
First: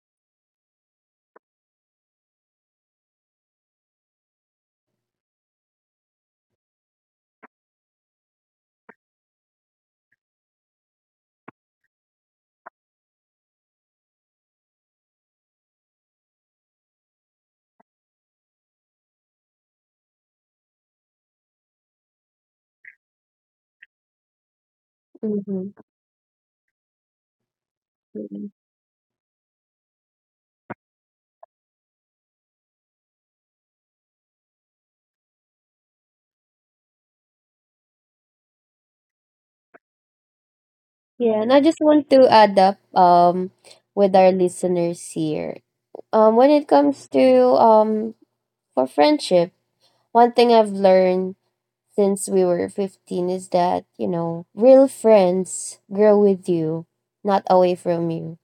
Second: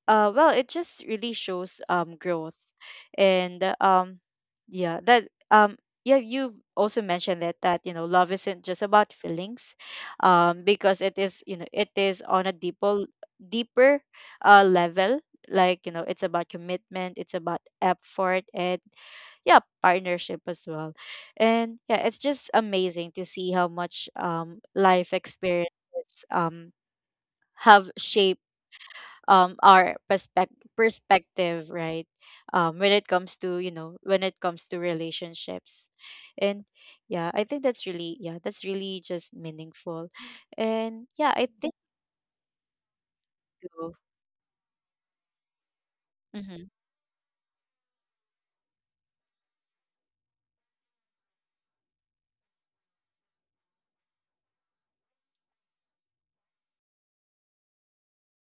[SPEAKER 1] well, it just really shows growth. And yeah, that yeah, you also mentioned that, that, you know, love isn't just about feelings, because it is, you know, it is on a deeper, deeper level. Like, you know, it's about commitment, it's about effort, and yeah, partnership as well. And yeah, it's just amazing to see how much life
[SPEAKER 2] Mhm,
[SPEAKER 1] experiences have shaped
[SPEAKER 2] mhm.
[SPEAKER 1] um our perspec- perspective, right? When it comes to, you know, when it comes to relationships. And yeah, I think that's really just meaningful. And yeah,
[SPEAKER 2] Yeah,
[SPEAKER 1] I
[SPEAKER 2] and I
[SPEAKER 1] think
[SPEAKER 2] just want to add up
[SPEAKER 1] too.
[SPEAKER 2] with our listeners here. When
[SPEAKER 1] Mm-hmm.
[SPEAKER 2] it comes to, um for friendship, one thing I've learned since we were 15 is that, you know, real friends grow with you, not away from you.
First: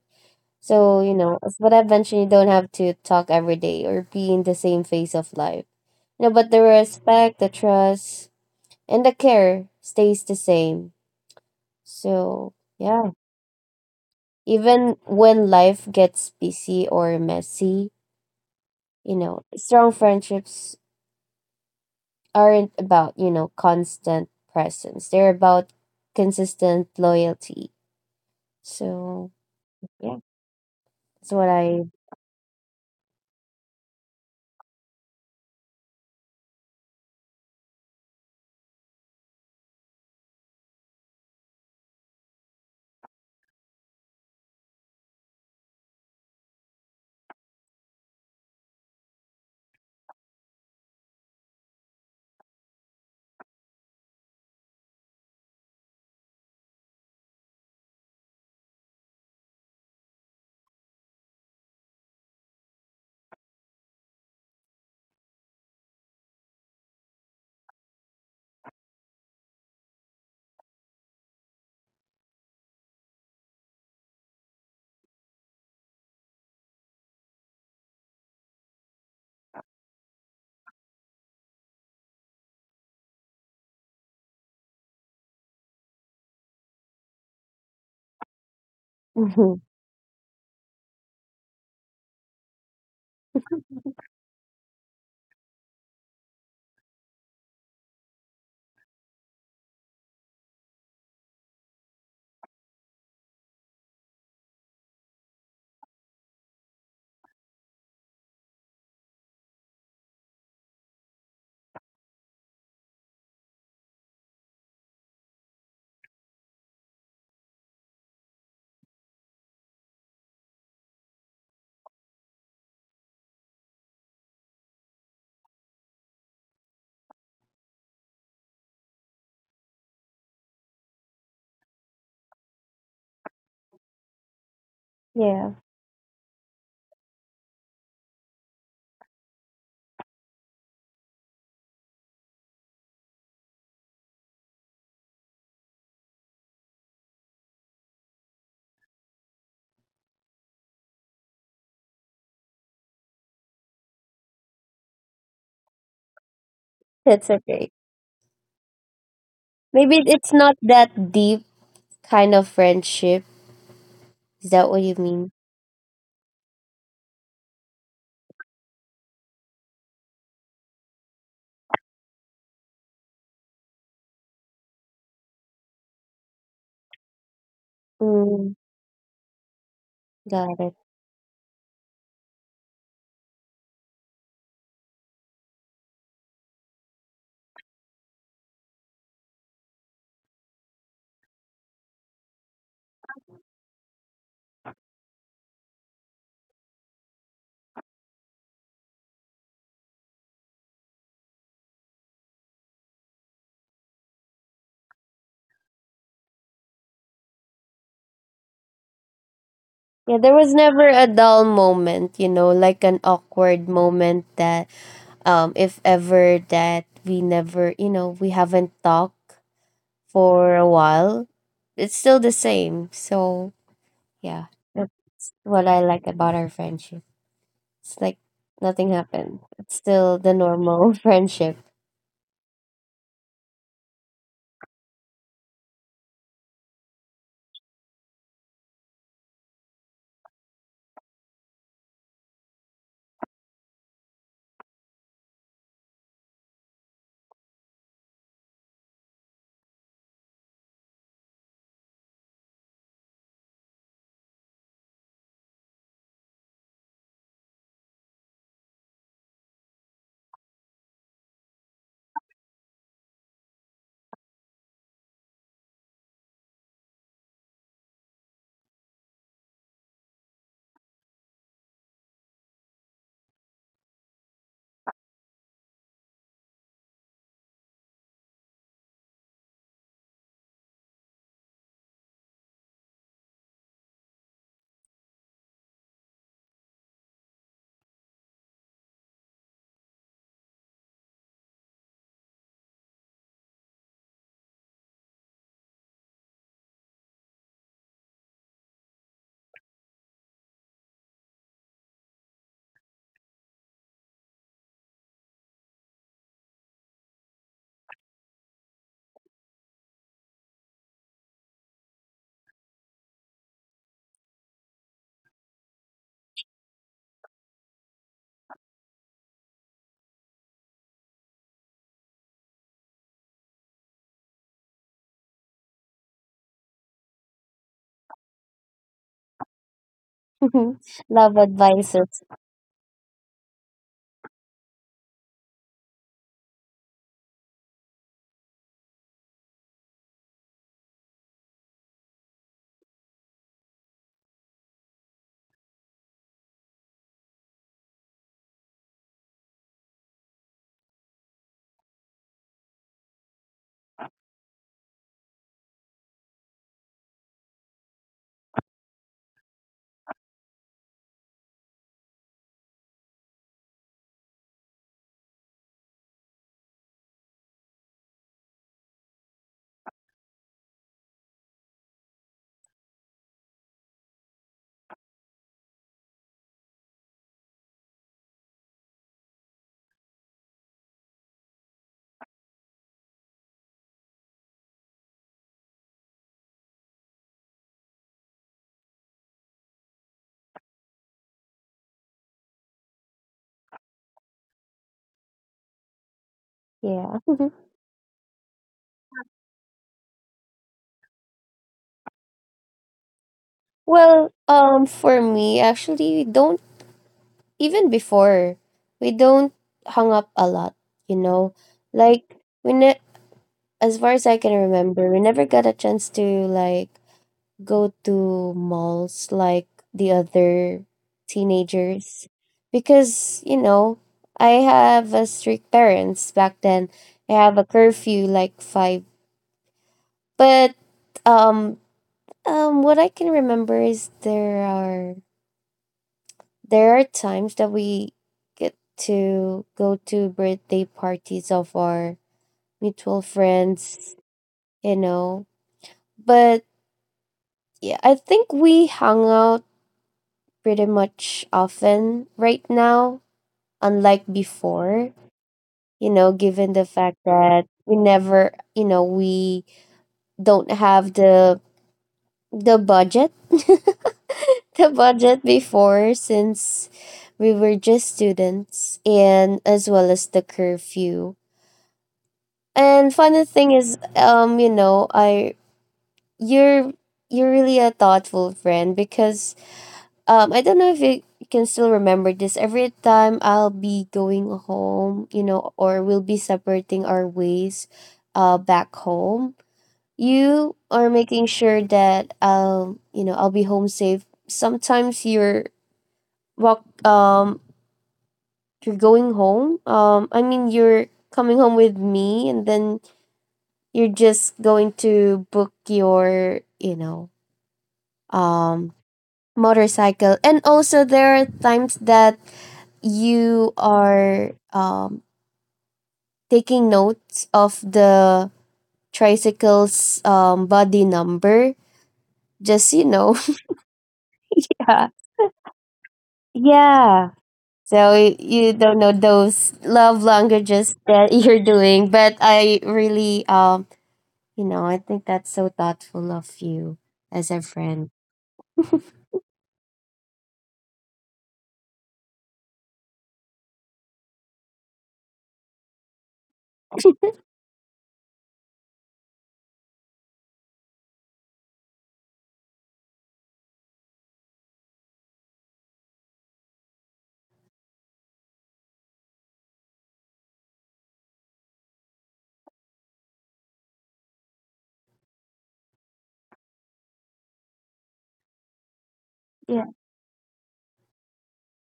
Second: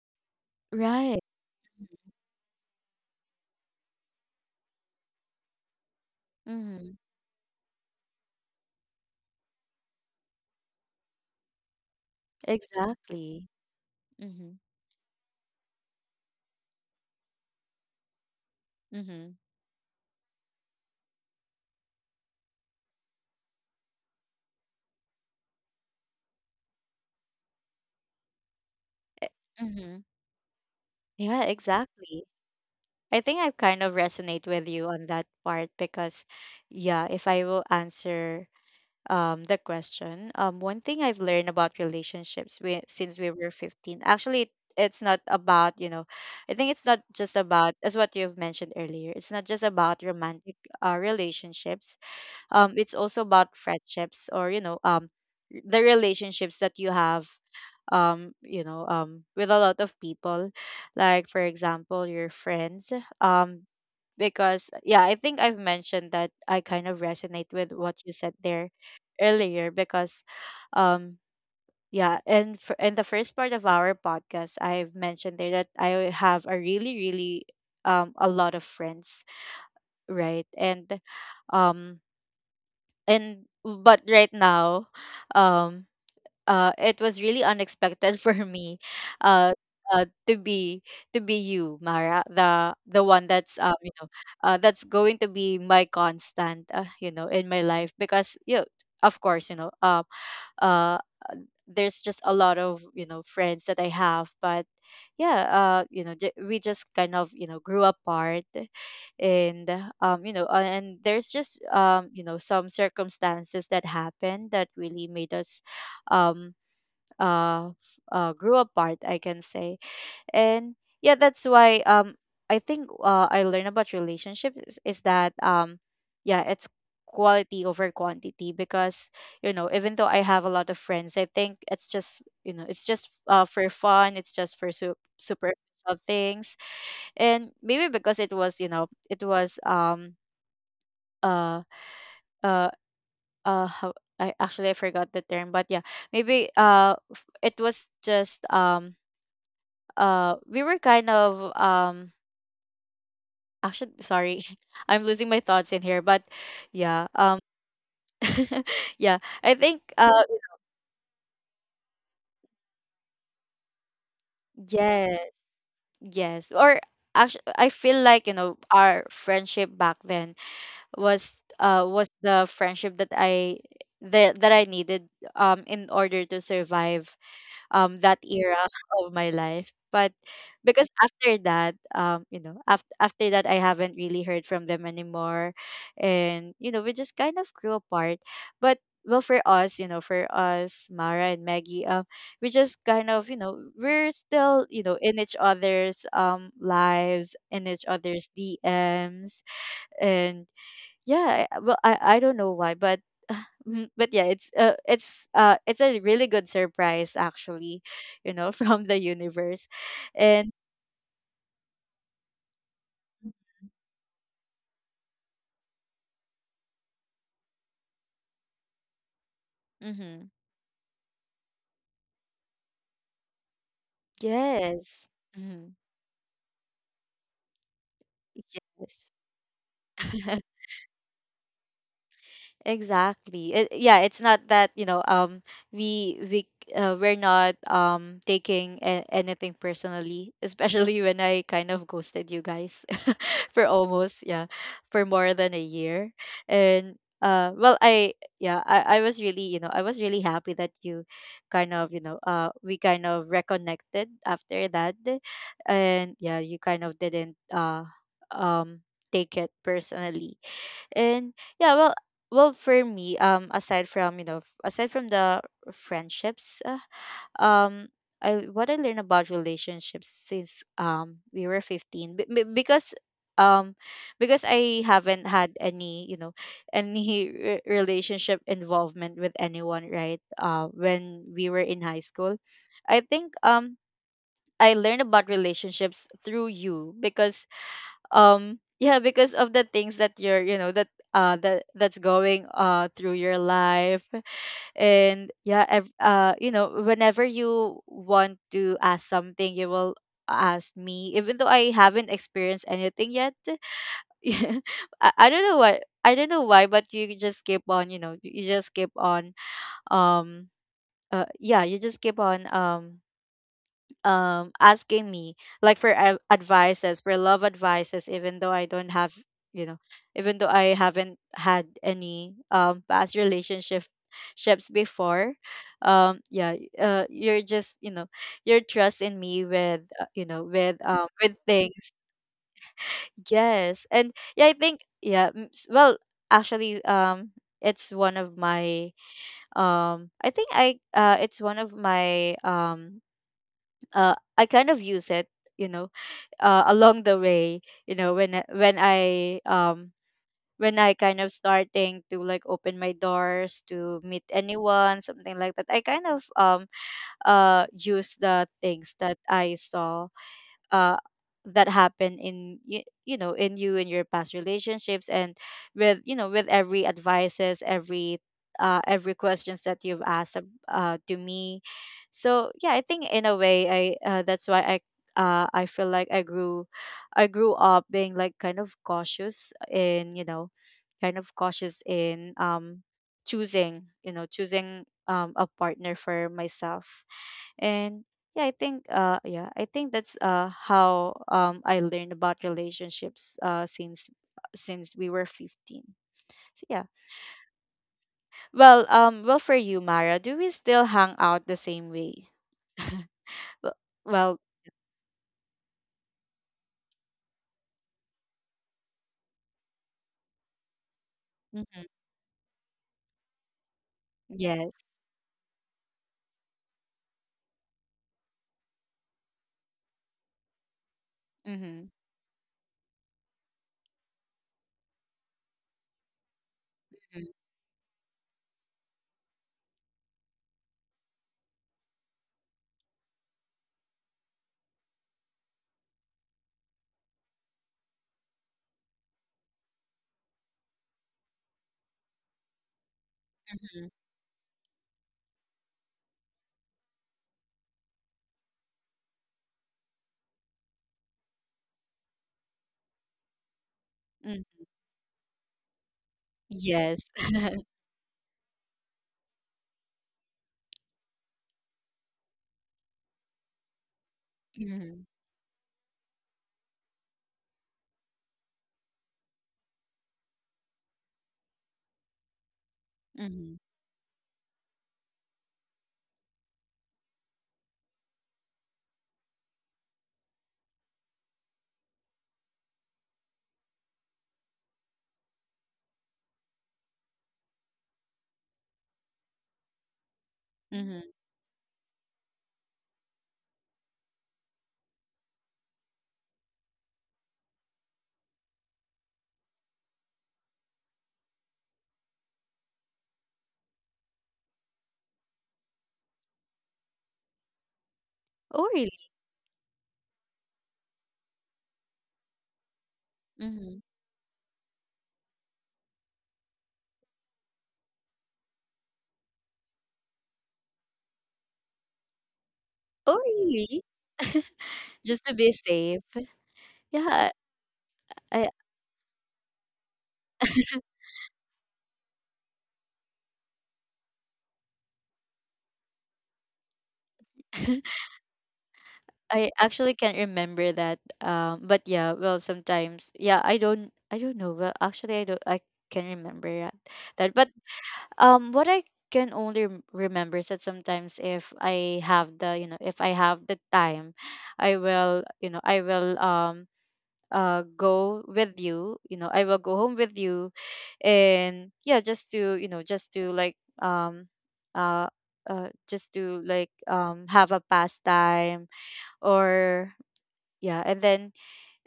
[SPEAKER 2] So, you
[SPEAKER 1] Right.
[SPEAKER 2] know, as what I've mentioned, you don't have to talk every day or be in the same phase of life. You know, but the
[SPEAKER 1] Mm-hmm.
[SPEAKER 2] respect, the trust, and the care stays the same. So, yeah.
[SPEAKER 1] Exactly. Mm-hmm.
[SPEAKER 2] Even when life gets busy or messy, you
[SPEAKER 1] Mm-hmm.
[SPEAKER 2] know, strong friendships aren't about, you know, constant presence. They're about consistent loyalty.
[SPEAKER 1] Eh,
[SPEAKER 2] So,
[SPEAKER 1] mm-hmm.
[SPEAKER 2] yeah, that's
[SPEAKER 1] Yeah,
[SPEAKER 2] what I…
[SPEAKER 1] exactly. I think I kind of resonate with you on that part because, yeah, if I will answer the question, one thing I've learned about relationships since we were 15, actually it's not about, you know, I think it's not just about, as what you've mentioned earlier, it's not just about romantic relationships. It's also about friendships, or, you know, the relationships that you have, you know, with a lot of people, like for example your friends. um because yeah, I think I've mentioned that I kind of resonate with what you said there earlier because, um yeah. And in the first part of our podcast, I've mentioned there that I have a really, really a lot of friends, right? And um and but right now, um it was really unexpected for me. uh uh, to be to be you, Mara, the one that's, you know, that's going to be my constant, you know, in my life. Because, you know, of course, you know, uh, uh there's just a lot of, you know, friends that I have, but yeah, you know, we just kind of, you know, grew apart. And, you know, and there's just, you know, some circumstances that happened that really made us, um uh, grew apart, I can say. And yeah, that's why, I think I learned about relationships is that, yeah, it's quality over quantity. Because, you know, even though I have a lot of friends, I think it's just, you know, it's just for fun, it's just for
[SPEAKER 2] Yeah,
[SPEAKER 1] superficial things. And maybe because it was, you know, it was, uh uh uh how, I actually, I forgot the term, but yeah, maybe it was just, we were kind of, actually, sorry, I'm losing my thoughts in here, but yeah,
[SPEAKER 2] that's okay.
[SPEAKER 1] yeah, I think
[SPEAKER 2] Maybe it's not that deep kind of friendship. Is that what you
[SPEAKER 1] yes.
[SPEAKER 2] mean?
[SPEAKER 1] Yes, or actually I feel like, you know, our friendship back then was the friendship that I that that I needed, in order to survive, that
[SPEAKER 2] Mm,
[SPEAKER 1] era of my life. But,
[SPEAKER 2] got it.
[SPEAKER 1] because after that, you know, after that, I haven't really heard from them anymore. And, you know, we just kind of grew apart. But, well, for us, you know, for us, Mara and Maggie, we just kind of, you know, we're still, you know, in each other's lives, in each other's DMs, and yeah, well, I don't know why, but mm, but yeah, it's it's a really good surprise actually, you know, from the universe,
[SPEAKER 2] Yeah, there
[SPEAKER 1] and
[SPEAKER 2] was never a dull moment, you know, like an awkward moment that, if ever that we never, you know, we haven't talked
[SPEAKER 1] mm-hmm,
[SPEAKER 2] for a while, it's still the same. So yeah,
[SPEAKER 1] yes,
[SPEAKER 2] that's what
[SPEAKER 1] mm-hmm,
[SPEAKER 2] I like about our friendship. It's like nothing
[SPEAKER 1] yes.
[SPEAKER 2] happened, it's still the normal friendship.
[SPEAKER 1] Exactly. It, yeah, it's not that, you know, we we we're not taking anything personally, especially when I kind of ghosted you guys for almost, yeah, for more than a year. And well, I yeah, I was really, you know, I was really happy that you kind of, you know, we kind of reconnected after that. And yeah, you kind of didn't um take it personally. And yeah, well, well for me, aside from, you know, aside from the friendships, um I, what I learned about relationships since we were 15, because, um because I haven't had any, you know, any relationship involvement with anyone, right? When we were in high school, I think, I learned about relationships through you, because, yeah, because of the things that you're, you know, that that that's going through your life. And yeah, you know, whenever you want to ask something, you will ask me even though I haven't experienced anything yet. Yeah, I don't know why, but you just keep on, you know, you just keep on, um yeah, you just keep on, asking me, like for advices, for love advices, even though I don't have, you know, even though I haven't had any past relationship ships before. Yeah, you're just, you know, your trust in me with, you know, with,
[SPEAKER 2] Love
[SPEAKER 1] with things.
[SPEAKER 2] advices.
[SPEAKER 1] Yes, and yeah, I think, well, actually, it's one of my, I think I it's one of my, I kind of use it, you know, along the way, you know, when I, um when I kind of starting to like open my doors to meet anyone, something like that, I kind of, use the things that I saw uh that happen in you, you know, in you, in your past relationships. And with, you know, with every advices, every questions that you've asked, to me. So yeah, I think in a way I, that's why I feel like I grew up being like kind of cautious in, you know, kind of cautious in, choosing, you know, choosing a partner for myself. And yeah, I think that's how I learned about relationships since we were 15. So yeah.
[SPEAKER 2] Yeah.
[SPEAKER 1] Well, um, well for you, Mara, do we still hang out the same way? Well,
[SPEAKER 2] Well,
[SPEAKER 1] well
[SPEAKER 2] for me actually, we don't. Even before, we don't hung up a lot, you know.
[SPEAKER 1] mhm,
[SPEAKER 2] Like, we ne- as far as I can
[SPEAKER 1] yes.
[SPEAKER 2] remember, we never got a chance to, like, go to malls like the other
[SPEAKER 1] Mhm.
[SPEAKER 2] teenagers, because, you know, I have a strict parents back then.
[SPEAKER 1] Mhm,
[SPEAKER 2] I have a curfew like five, but um what I can remember is there are times that we get to go to birthday parties of our mutual
[SPEAKER 1] mhm,
[SPEAKER 2] friends, you know. But yeah, I think we hung out pretty much often right now, unlike
[SPEAKER 1] mm,
[SPEAKER 2] before, given the
[SPEAKER 1] yes.
[SPEAKER 2] fact that we never, you know, we don't have the budget, the
[SPEAKER 1] Mhm.
[SPEAKER 2] budget before since we were just students and as well as the curfew. And funny
[SPEAKER 1] Mhm.
[SPEAKER 2] thing is, I you're you're really a thoughtful friend because I don't know if you can still remember this. Every time I'll be going home, or we'll be separating our ways back home, you
[SPEAKER 1] Mhm.
[SPEAKER 2] are making sure that I'll be home safe. Sometimes you're walk you're going home. I mean you're coming home with me, and then you're just going to book your,
[SPEAKER 1] Oh
[SPEAKER 2] um
[SPEAKER 1] really?
[SPEAKER 2] motorcycle. And also there are times that you
[SPEAKER 1] Mhm.
[SPEAKER 2] are taking notes of the tricycle's body number. Just you
[SPEAKER 1] Oh
[SPEAKER 2] know,
[SPEAKER 1] really?
[SPEAKER 2] yeah,
[SPEAKER 1] Just to be safe.
[SPEAKER 2] yeah.
[SPEAKER 1] Yeah,
[SPEAKER 2] So
[SPEAKER 1] I
[SPEAKER 2] you don't know those love languages that you're doing, but I really, you know, I think that's so thoughtful of you as a friend.
[SPEAKER 1] I actually can't remember that. But yeah, well, sometimes, yeah, I don't know. Well, actually, I don't, I can remember that. That, but what I can only remember is that sometimes if I have the, you know, if I have the time, I will, you know, I will go with you. You know, I will go home with you, and yeah, just to, uh just to like have a pastime
[SPEAKER 2] Yeah,
[SPEAKER 1] or yeah, and then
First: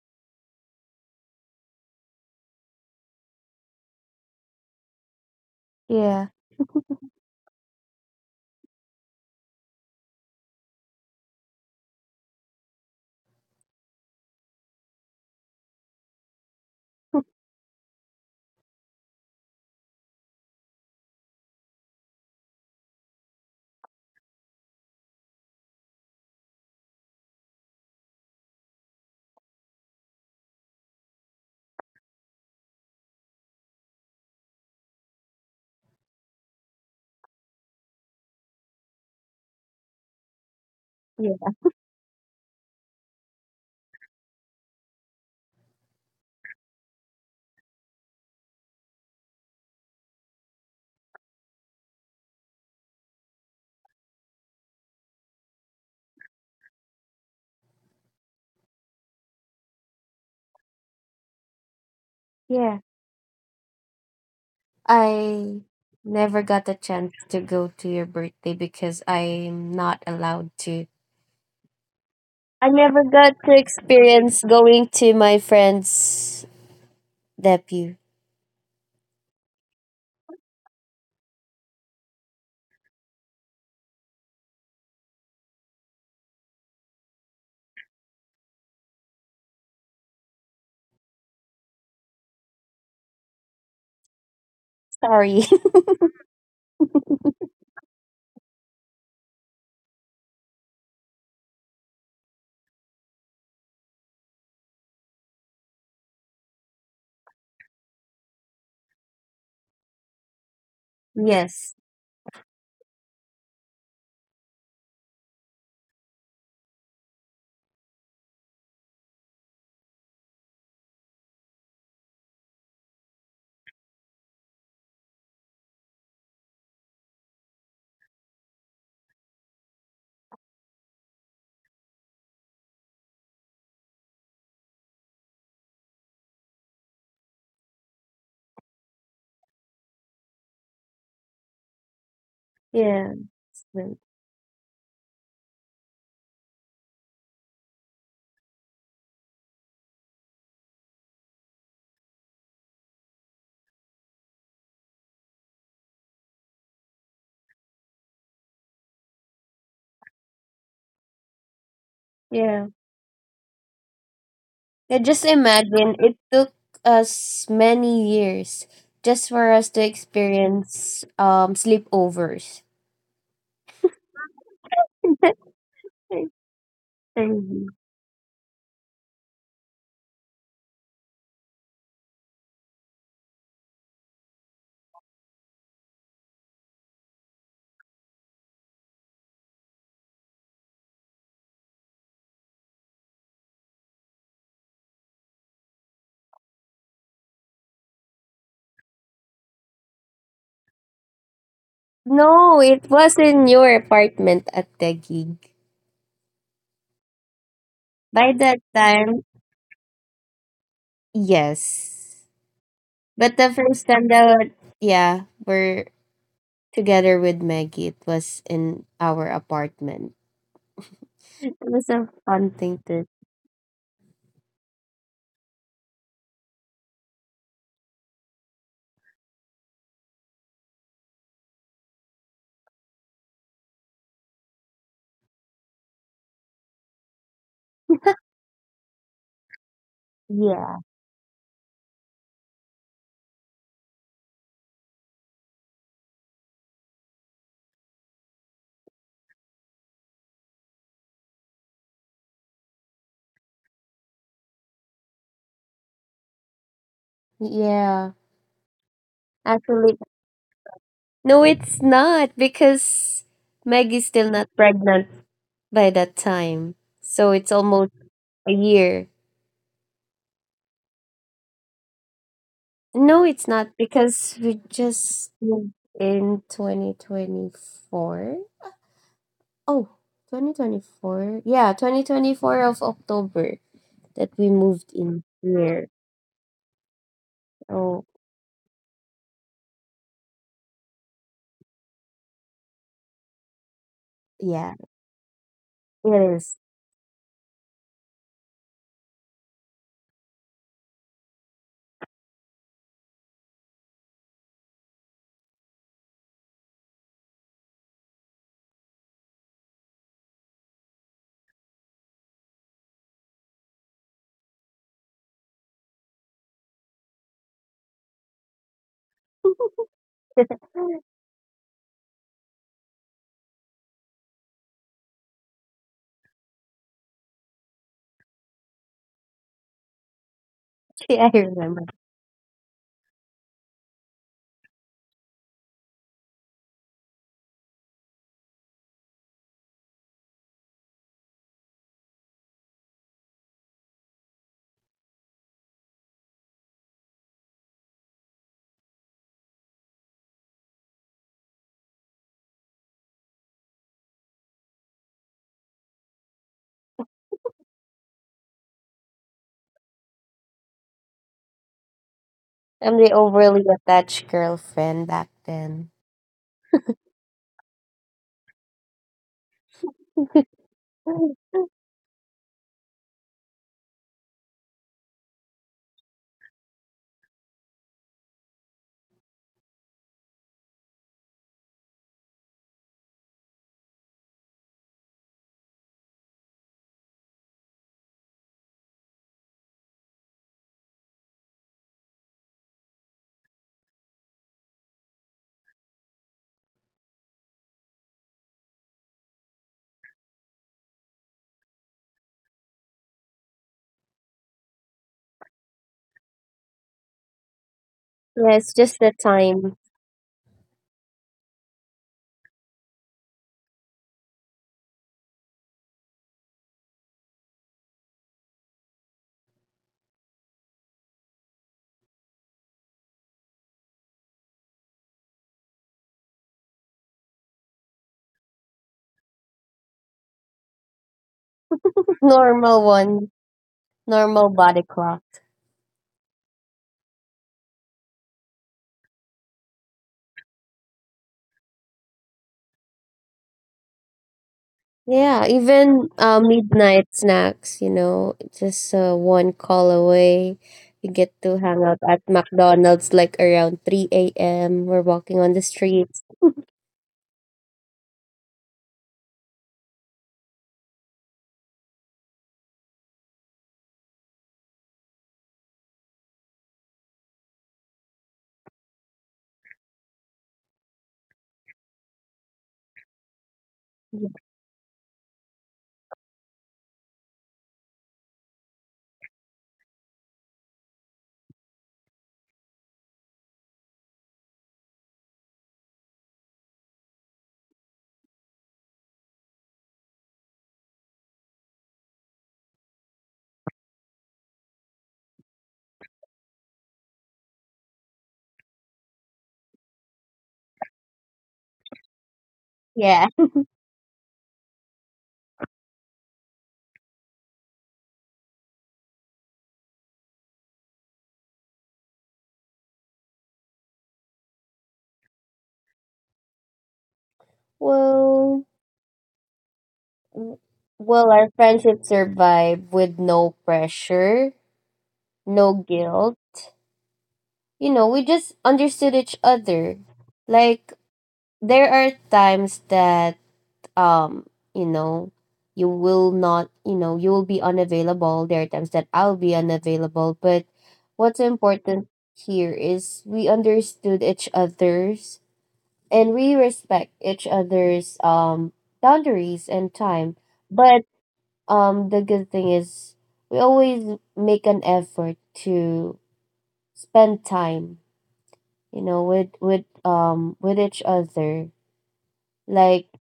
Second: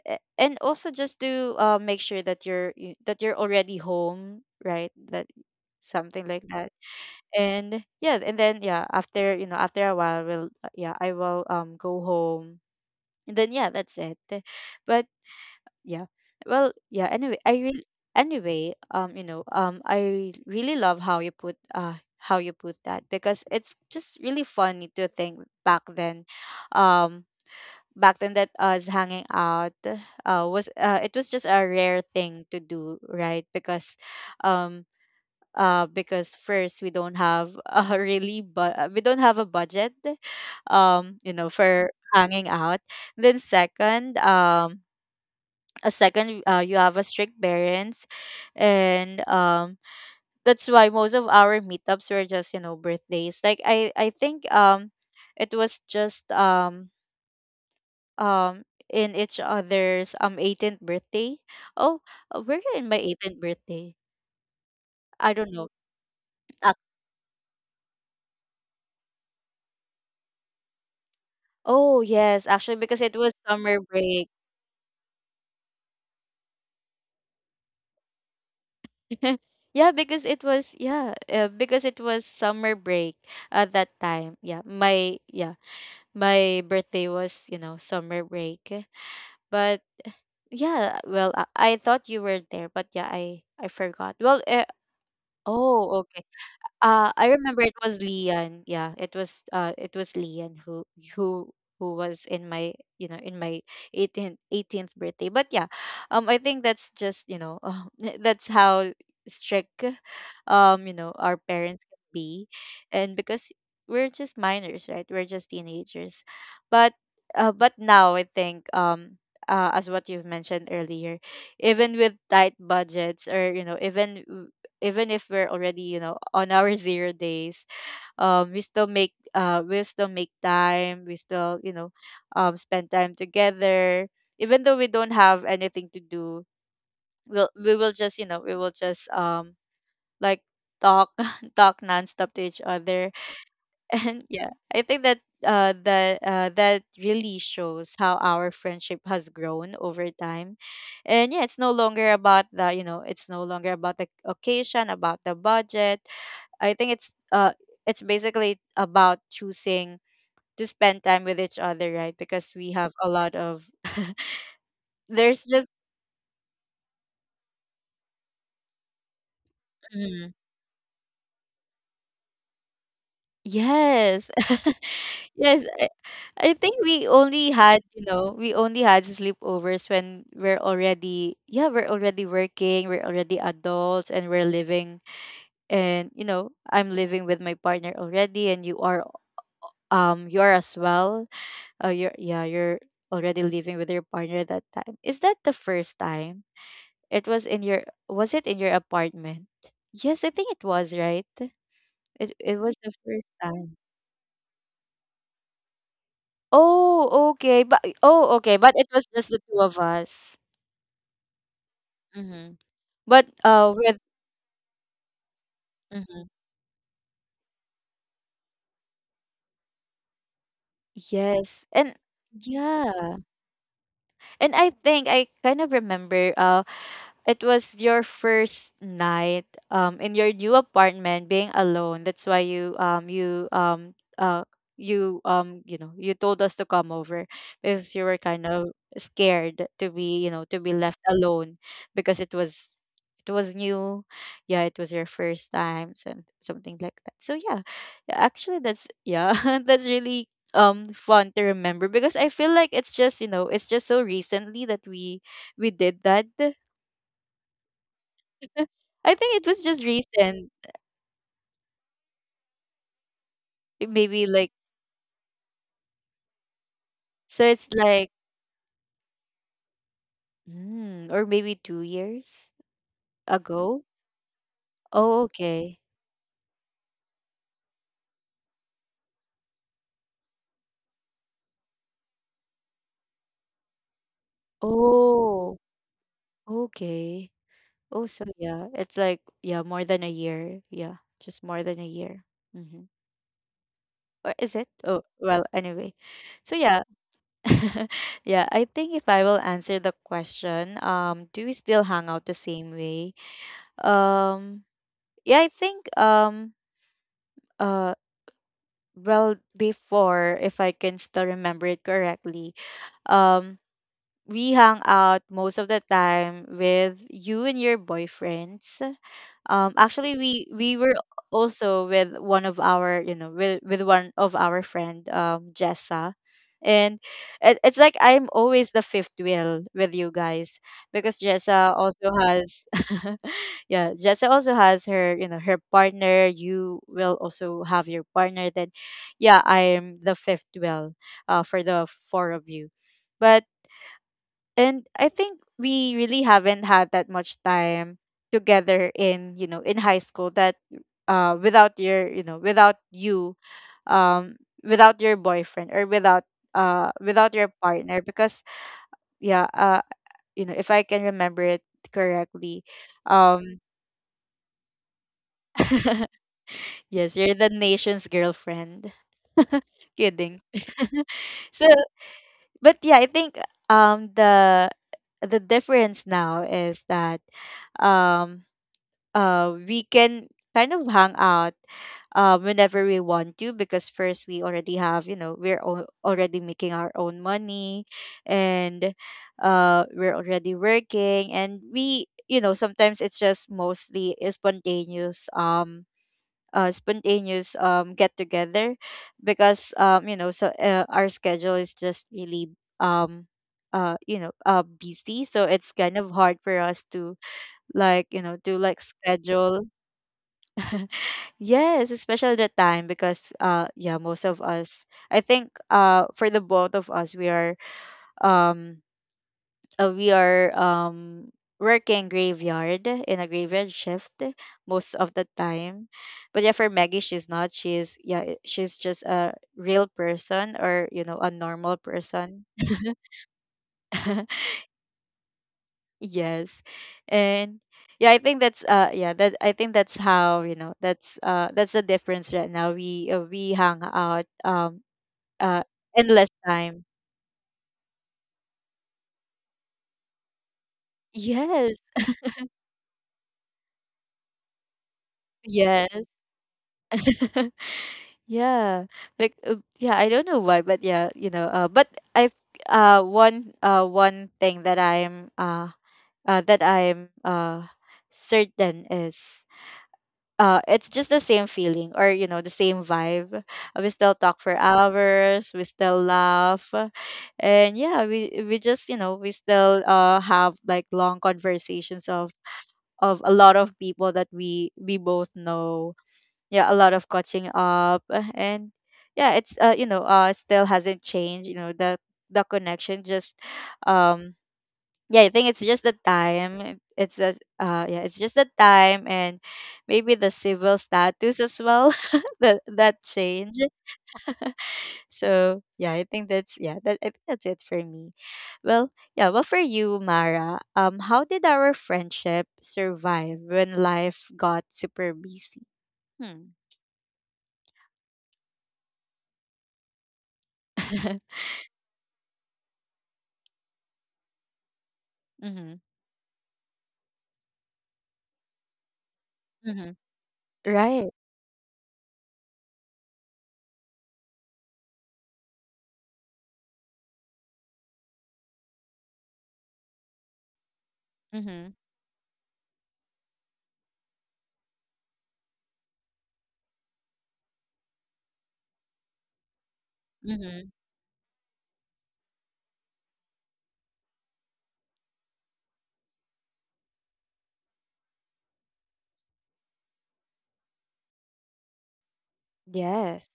[SPEAKER 1] and also just to make sure that that you're already home, right? that Something
[SPEAKER 2] yeah,
[SPEAKER 1] like that. And yeah, and then yeah, after after a while we'll yeah, I will go home and then yeah, that's it. But yeah, well yeah, anyway I will, anyway I really love how you put that, because it's just really funny to think back then. um Back then, that us hanging out was it was just a rare thing to do, right? Um because first, we don't have a really, but we don't have a budget, you
[SPEAKER 2] yeah,
[SPEAKER 1] know, for hanging out. Then second, a second, you have a strict parents. And That's why most of our meetups were just, you know, birthdays. Like I think it was just um in each other's 18th birthday. Oh, were you
[SPEAKER 2] yeah.
[SPEAKER 1] in my 18th birthday? I don't
[SPEAKER 2] I
[SPEAKER 1] know.
[SPEAKER 2] never got
[SPEAKER 1] Ah,
[SPEAKER 2] the chance to go to your birthday because I'm not allowed to.
[SPEAKER 1] oh yes,
[SPEAKER 2] I
[SPEAKER 1] actually because
[SPEAKER 2] never
[SPEAKER 1] it was
[SPEAKER 2] got to
[SPEAKER 1] summer break.
[SPEAKER 2] experience going to my friend's debut.
[SPEAKER 1] Yeah, because it was yeah, because it was summer break at that time. Yeah, my yeah, my birthday was, you know, summer break. But yeah, well, I thought you were there, but yeah, I forgot. Well,
[SPEAKER 2] Sorry.
[SPEAKER 1] oh, I remember it was Lian. Yeah, it was Lian who who was in my, you know, in my 18th birthday. But yeah, I think that's just, you know, that's how strict you know, our
[SPEAKER 2] Yes.
[SPEAKER 1] parents can be. And because we're just minors, right? We're just teenagers. But but now I think as what you've mentioned earlier, even with tight budgets, or you know, even even if we're already, you know, on our zero days, we still make time, we still, you know, spend time together even though we don't have anything to do. We will just, you know, we will just like talk talk nonstop to each other.
[SPEAKER 2] Yeah, well,
[SPEAKER 1] And yeah, I think that that really shows how our friendship has grown over time. And yeah, it's no longer about the, you know, it's no longer about the occasion, about the budget. I think it's basically about choosing to spend time with each other, right? Because we
[SPEAKER 2] yeah.
[SPEAKER 1] have a lot of
[SPEAKER 2] Yeah. Just
[SPEAKER 1] there's just.
[SPEAKER 2] imagine it took us many years just for us to
[SPEAKER 1] Mm.
[SPEAKER 2] experience sleepovers.
[SPEAKER 1] Yes. Yes,
[SPEAKER 2] Crazy.
[SPEAKER 1] I think we only had, you know, we only had sleepovers when we're already, yeah, we're already working, we're already adults, and we're living, and you know, I'm living with my partner already, and you are, you are as well. Oh, you're yeah, you're already living with your partner that time. Is that the first time? It was in your, was it in your apartment? Yes, I think it was, right? It
[SPEAKER 2] No,
[SPEAKER 1] was
[SPEAKER 2] it
[SPEAKER 1] the
[SPEAKER 2] was
[SPEAKER 1] first
[SPEAKER 2] in your
[SPEAKER 1] time.
[SPEAKER 2] apartment at the gig.
[SPEAKER 1] Oh, okay. But
[SPEAKER 2] By
[SPEAKER 1] oh, okay.
[SPEAKER 2] that
[SPEAKER 1] But it was
[SPEAKER 2] time,
[SPEAKER 1] just the two of us.
[SPEAKER 2] yes.
[SPEAKER 1] Mm-hmm. But
[SPEAKER 2] But the first
[SPEAKER 1] with
[SPEAKER 2] time that yeah, we're
[SPEAKER 1] mm-hmm.
[SPEAKER 2] together with Maggie, it was in our apartment. It
[SPEAKER 1] Yes,
[SPEAKER 2] was
[SPEAKER 1] and
[SPEAKER 2] a fun thing to.
[SPEAKER 1] yeah. And I think I kind of remember it was your first night in your new apartment being alone. That's why you you you know, you told us to come over because you were kind of scared to be, you know, to be
[SPEAKER 2] Yeah.
[SPEAKER 1] left alone because it was, it was new. Yeah, it was your first time and something like that, so yeah. Yeah, actually that's yeah that's really fun to remember, because I feel like it's just, you know, it's just so recently that we did that.
[SPEAKER 2] Yeah.
[SPEAKER 1] I think it was just
[SPEAKER 2] Actually,
[SPEAKER 1] recent,
[SPEAKER 2] no it's not because Maggie's
[SPEAKER 1] maybe
[SPEAKER 2] still
[SPEAKER 1] like,
[SPEAKER 2] not pregnant by that time. So
[SPEAKER 1] so
[SPEAKER 2] it's
[SPEAKER 1] it's
[SPEAKER 2] almost
[SPEAKER 1] like,
[SPEAKER 2] a year.
[SPEAKER 1] mm, or maybe 2 years
[SPEAKER 2] No, it's not
[SPEAKER 1] ago.
[SPEAKER 2] because we
[SPEAKER 1] Oh
[SPEAKER 2] just moved
[SPEAKER 1] okay.
[SPEAKER 2] in 2024. Oh, 2024. Yeah, 2024 of October, that we moved in
[SPEAKER 1] Oh
[SPEAKER 2] here.
[SPEAKER 1] okay.
[SPEAKER 2] Oh,
[SPEAKER 1] Oh so yeah, it's like yeah, more than a year. Yeah, just more than a year. Mm-hmm. Or is it?
[SPEAKER 2] yeah,
[SPEAKER 1] Oh well, anyway.
[SPEAKER 2] it
[SPEAKER 1] So
[SPEAKER 2] is.
[SPEAKER 1] yeah, yeah, I think if I will answer the question, do we still hang out the same way? Um, yeah, I think uh, well, before, if I can still remember it correctly, um, we hang out most of the time with you and your boyfriends. Actually, we were also with one of our, you know, with one of our friend, Jessa, and it's like I'm always the fifth wheel with you guys because
[SPEAKER 2] Yeah, I
[SPEAKER 1] Jessa
[SPEAKER 2] remember.
[SPEAKER 1] also has, yeah, Jessa also has her, you know, her partner. You will also have your partner. Then yeah, I am the fifth wheel, for the four of you, but, and I think we really haven't had that much time together in, you know, in high school, that without your, you know, without you um without your boyfriend, or without without your partner, because yeah, you know, if I can remember it correctly,
[SPEAKER 2] I'm the
[SPEAKER 1] um
[SPEAKER 2] overly attached girlfriend back then.
[SPEAKER 1] yes, you're the nation's girlfriend. Kidding.
[SPEAKER 2] Yeah,
[SPEAKER 1] So, but yeah, I think um the the difference now is that um we can kind of hang out whenever we want to, because first, we already have, you know, already making our own money, and we're already working, and we, you know, sometimes it's just mostly a spontaneous spontaneous get together, because you know, so our schedule is just really um, you know, busy, so it's kind of hard for us to, like, you know, to
[SPEAKER 2] it's
[SPEAKER 1] like,
[SPEAKER 2] just the
[SPEAKER 1] schedule.
[SPEAKER 2] time.
[SPEAKER 1] Yes, especially the time, because yeah, most of us, I think, for the both of us, we are um uh, we are um working graveyard in a graveyard shift most of the time. But yeah, for Maggie, she's not, she's yeah, she's just a real person, or you know, a normal person.
[SPEAKER 2] Normal one. Normal body clock.
[SPEAKER 1] Yes. And yeah, I think that's yeah that I think that's how, you know, that's the difference right now. We hang out um,
[SPEAKER 2] Yeah,
[SPEAKER 1] uh
[SPEAKER 2] even
[SPEAKER 1] endless time.
[SPEAKER 2] midnight snacks, you know, just one call away. You get to
[SPEAKER 1] Yes.
[SPEAKER 2] hang out at McDonald's like around 3 a.m. We're walking on the
[SPEAKER 1] Yes.
[SPEAKER 2] streets.
[SPEAKER 1] Yeah, like yeah, I don't know why, but yeah, you know, but I've one thing that I'm certain is it's just the same feeling, or you know, the same vibe. We still talk for hours, we still laugh, and yeah, we just, you know, we still have like long conversations of a lot of people that we both know. Yeah, a lot of catching up, and yeah, it's you know, still hasn't changed, you know, the connection just um yeah, I think it's just the time. It's a yeah, it's just the time, and maybe the civil status as well. That, that
[SPEAKER 2] Yeah.
[SPEAKER 1] change. So yeah, I think that's yeah, that I think that's it for me. Well yeah, well for you, Mara, how did our friendship survive when life got super busy? Hmm.
[SPEAKER 2] Well, w- will our friendship survive with no pressure, no guilt? You know, we just understood each
[SPEAKER 1] Mm-hmm.
[SPEAKER 2] other. Like
[SPEAKER 1] Right.
[SPEAKER 2] there are times that um, you know, you will not, you will be unavailable. There are times that I'll be unavailable, but what's
[SPEAKER 1] Mhm.
[SPEAKER 2] important here is we understood each other's and we respect each other's boundaries and time.
[SPEAKER 1] Mhm.
[SPEAKER 2] But the good thing is we always make an effort to spend time, you know, with each other. Like
[SPEAKER 1] Yes.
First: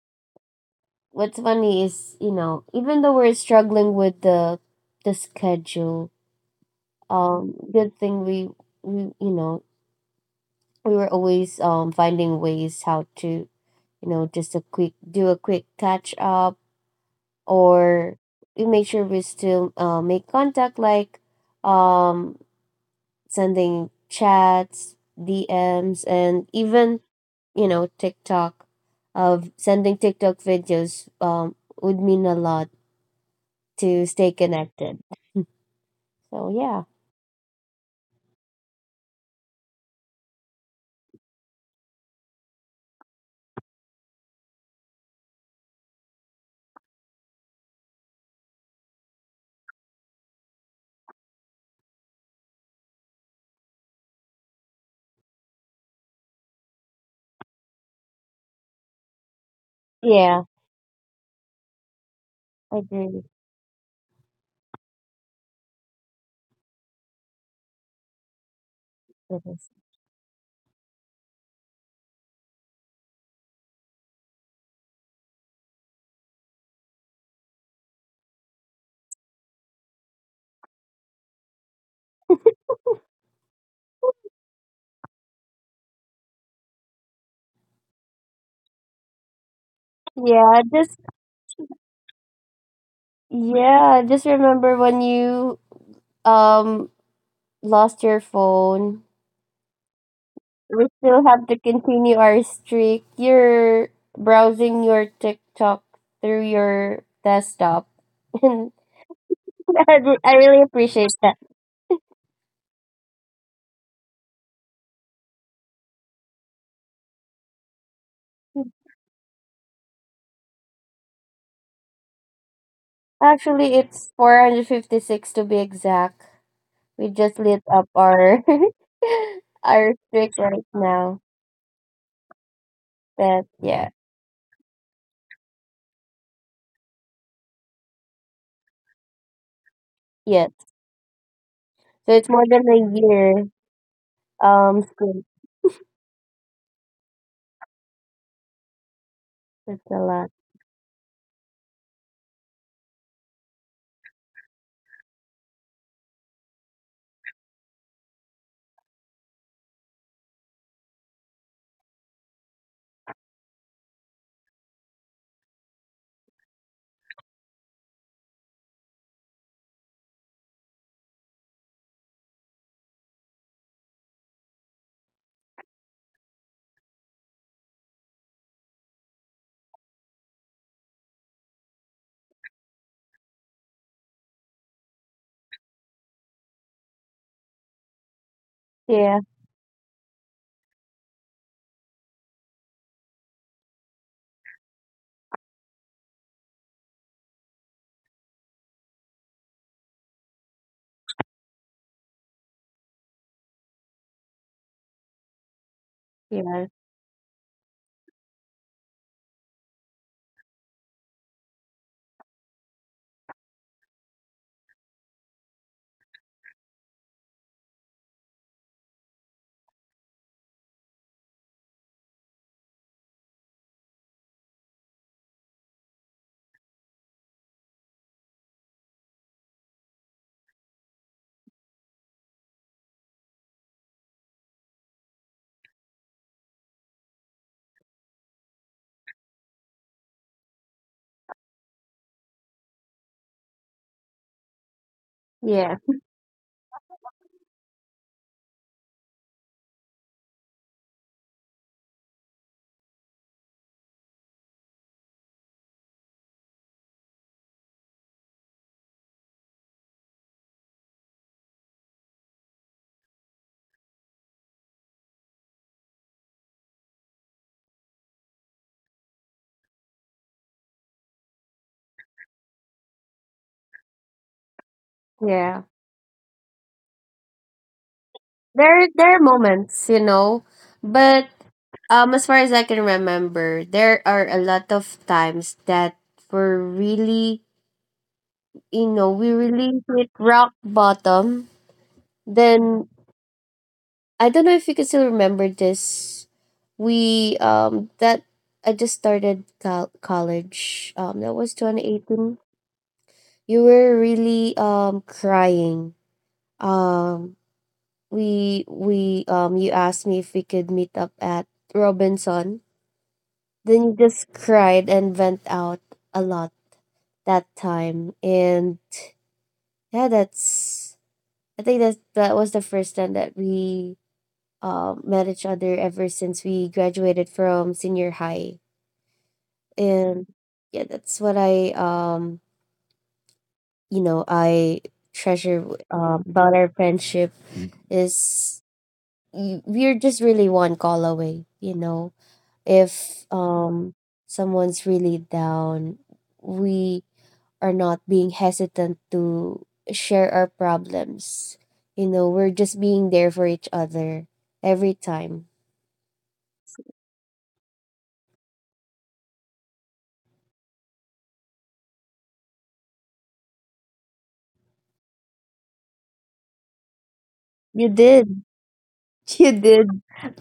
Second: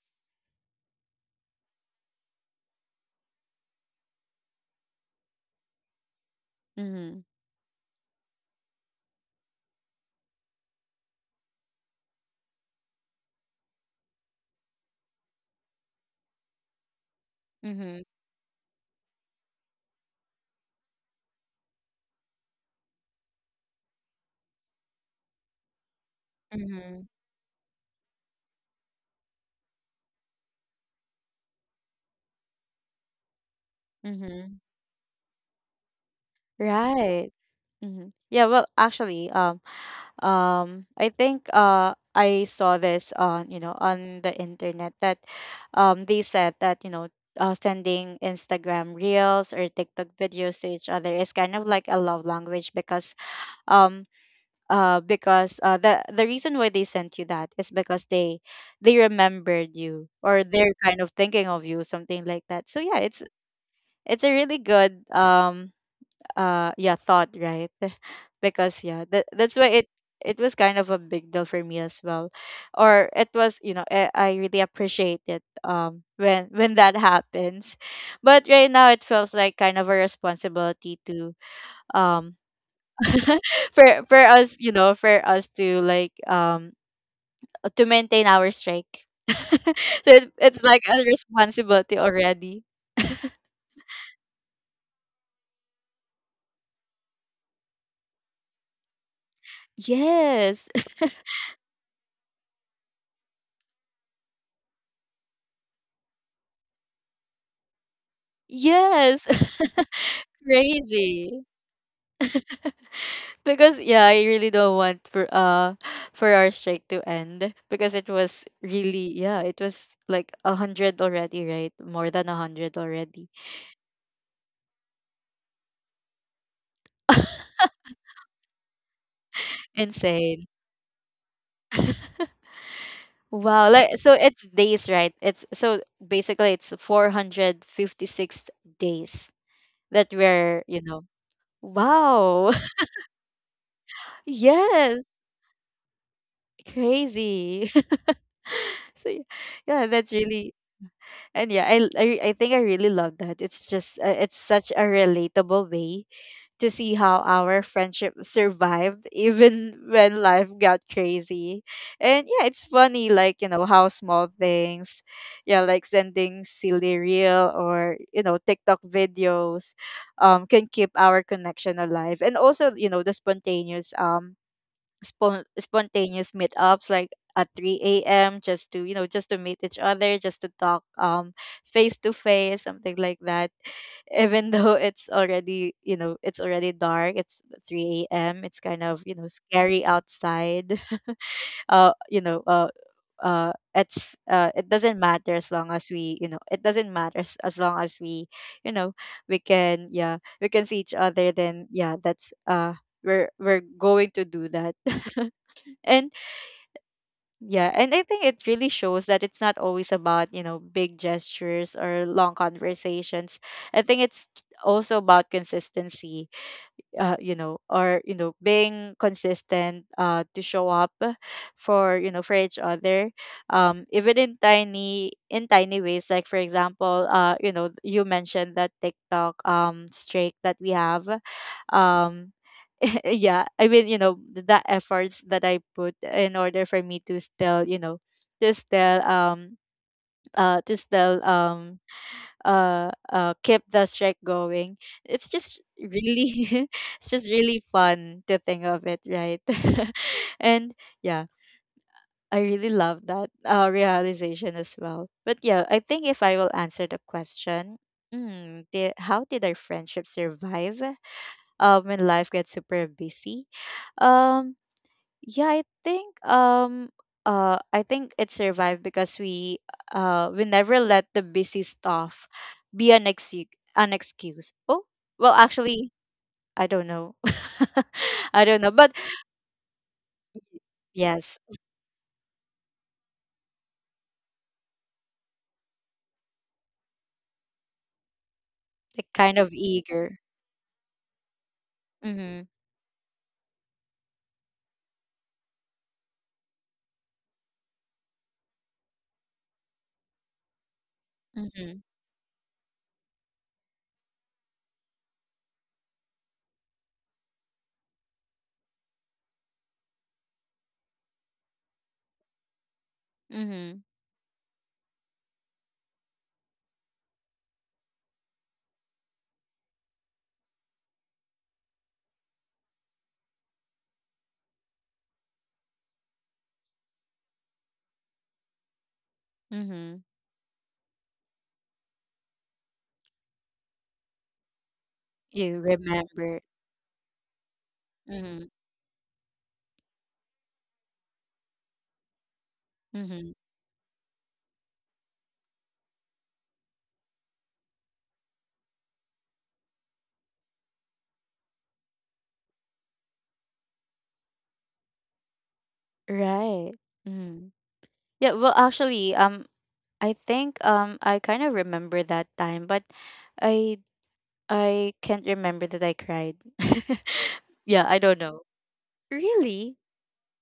[SPEAKER 2] what's funny is, you know, even though we're struggling with the schedule,
[SPEAKER 1] Mhm.
[SPEAKER 2] good thing we you know, we were always finding ways how to, you know, just a quick do a quick catch up,
[SPEAKER 1] Mhm.
[SPEAKER 2] or we make sure we still make contact like um, sending chats, dms, and even
[SPEAKER 1] Mhm.
[SPEAKER 2] you know tiktok of sending tiktok videos would mean a lot to stay
[SPEAKER 1] Mhm.
[SPEAKER 2] connected, so yeah.
[SPEAKER 1] Right. Mhm. Yeah, well, actually, I think I saw this on, you know, on the internet, that they said that, you know, sending Instagram reels or TikTok videos to each other is kind of like a love language because um, the reason why they sent you that is because they remembered you,
[SPEAKER 2] Yeah,
[SPEAKER 1] or they're kind of thinking of you, something like that.
[SPEAKER 2] I
[SPEAKER 1] So yeah,
[SPEAKER 2] agree
[SPEAKER 1] it's a really good yeah, thought, right? Because yeah, that,
[SPEAKER 2] with
[SPEAKER 1] that's
[SPEAKER 2] this.
[SPEAKER 1] why it, it was kind of a big deal for me as well, or it was, you know, I really appreciate it when that happens. But right now it feels like kind of a responsibility to um for us, you know, for us to like to maintain our strike, so
[SPEAKER 2] yeah
[SPEAKER 1] it's like
[SPEAKER 2] just
[SPEAKER 1] a responsibility already.
[SPEAKER 2] yeah, just remember when you um lost your phone,
[SPEAKER 1] Yes.
[SPEAKER 2] we still have to continue our streak. You're browsing your TikTok through your desktop.
[SPEAKER 1] Yes.
[SPEAKER 2] And I really appreciate that.
[SPEAKER 1] Crazy. Because yeah, I really don't want for our strike to end, because it was really, yeah, it was like a hundred already, right? More than a hundred already.
[SPEAKER 2] Actually, it's 456 to be exact. We just lit up our our streak
[SPEAKER 1] Insane.
[SPEAKER 2] right now. But
[SPEAKER 1] Wow,
[SPEAKER 2] yeah,
[SPEAKER 1] like so it's days, right? It's so basically it's 456 days that we're,
[SPEAKER 2] yes.
[SPEAKER 1] you know.
[SPEAKER 2] So it's more
[SPEAKER 1] Wow.
[SPEAKER 2] than a year.
[SPEAKER 1] Yes,
[SPEAKER 2] Streak.
[SPEAKER 1] crazy. So y-
[SPEAKER 2] That's
[SPEAKER 1] yeah,
[SPEAKER 2] a
[SPEAKER 1] that's
[SPEAKER 2] lot.
[SPEAKER 1] really, and yeah, I think I really love that. It's just it's such a relatable way to see how our friendship survived even when life got crazy. And yeah, it's funny, like, you know, how small things, yeah, like sending silly reel, or, you know, TikTok videos can keep our connection alive. And also, you know, the spontaneous spontaneous meetups like at 3 a.m. Just to just to meet each other, just to talk face to face, something like that. Even though it's already it's already dark, it's 3 a.m. It's kind of
[SPEAKER 2] Yeah,
[SPEAKER 1] scary outside. Uh, you know uh. It's it doesn't matter as long as we it doesn't matter as long as we you know we can, yeah, we can see each other, then yeah, that's we're going to do that. And
[SPEAKER 2] yeah,
[SPEAKER 1] Yeah, and I think it really shows that it's not always about, you know, big gestures or long conversations. I think it's also about consistency, you know, or, you know, being consistent to show up for, you know, for each other. Even in tiny ways, like for example, you know, you mentioned that TikTok streak that we have. Um yeah, I mean, you know, the efforts that I put in order for me to still, you know, to still um to still keep the streak going. It's just
[SPEAKER 2] yeah,
[SPEAKER 1] really it's just really fun to think of it, right? And yeah, I really love that realization as well. But yeah, I think if I will answer the question, mm, how did our friendship survive when life gets super busy? Um yeah, I think it survived because we never let the busy stuff be an excuse an excuse. Oh, well
[SPEAKER 2] yeah.
[SPEAKER 1] actually, I don't know. I don't know,
[SPEAKER 2] There,
[SPEAKER 1] but
[SPEAKER 2] there are moments, you know, but
[SPEAKER 1] yes,
[SPEAKER 2] as far as I can remember, there are a lot of times that we're really,
[SPEAKER 1] like
[SPEAKER 2] we
[SPEAKER 1] kind of
[SPEAKER 2] really hit
[SPEAKER 1] eager.
[SPEAKER 2] rock bottom.
[SPEAKER 1] Mhm.
[SPEAKER 2] Then I don't know if you can still remember this. We that I just started college. That was twenty
[SPEAKER 1] Mhm.
[SPEAKER 2] eighteen. You were really crying. Um, we You asked me if we could meet up at Robinson. Then
[SPEAKER 1] Mhm.
[SPEAKER 2] you just cried and went out a lot that time. And yeah, that's I think that that was the first time that we met each other ever since we graduated from senior high.
[SPEAKER 1] Mhm.
[SPEAKER 2] And yeah, that's what I you know I treasure
[SPEAKER 1] You remember.
[SPEAKER 2] about our friendship,
[SPEAKER 1] Mhm.
[SPEAKER 2] is we're just really one call away. You know, if
[SPEAKER 1] Mhm.
[SPEAKER 2] someone's really down, we are not being hesitant to share our problems. You know, we're just being there for each other every time.
[SPEAKER 1] Right. Mhm. Yeah, well actually, I think I kind of remember that time, but I I can't remember that I cried.
[SPEAKER 2] You
[SPEAKER 1] Yeah, I don't
[SPEAKER 2] did.
[SPEAKER 1] know.
[SPEAKER 2] You
[SPEAKER 1] Really?
[SPEAKER 2] did.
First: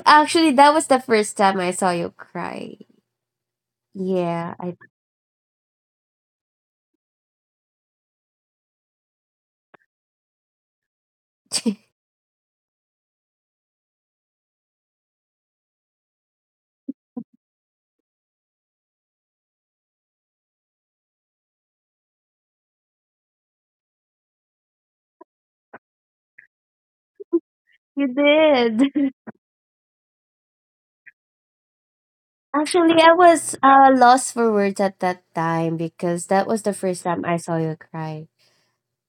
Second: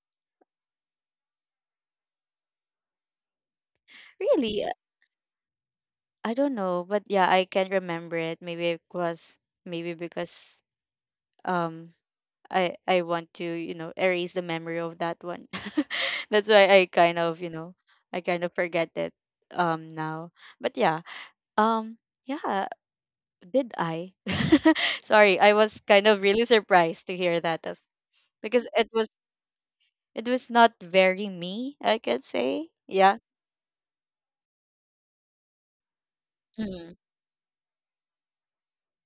[SPEAKER 2] Actually, that was the first time I saw you cry. Yeah,
[SPEAKER 1] Really?
[SPEAKER 2] I
[SPEAKER 1] I don't know, but yeah, I can't remember it. Maybe it was maybe because um I want to, you know, erase the memory of that one. That's why I kind of, you know, I kind of forget it now. But yeah, um yeah, did I? Sorry, I was kind of really surprised to hear that as
[SPEAKER 2] You
[SPEAKER 1] because it
[SPEAKER 2] did.
[SPEAKER 1] was it was not very me, I could say.
[SPEAKER 2] Actually,
[SPEAKER 1] Yeah.
[SPEAKER 2] I was lost for words at that time because that was the
[SPEAKER 1] Hmm.
[SPEAKER 2] first time I saw you cry,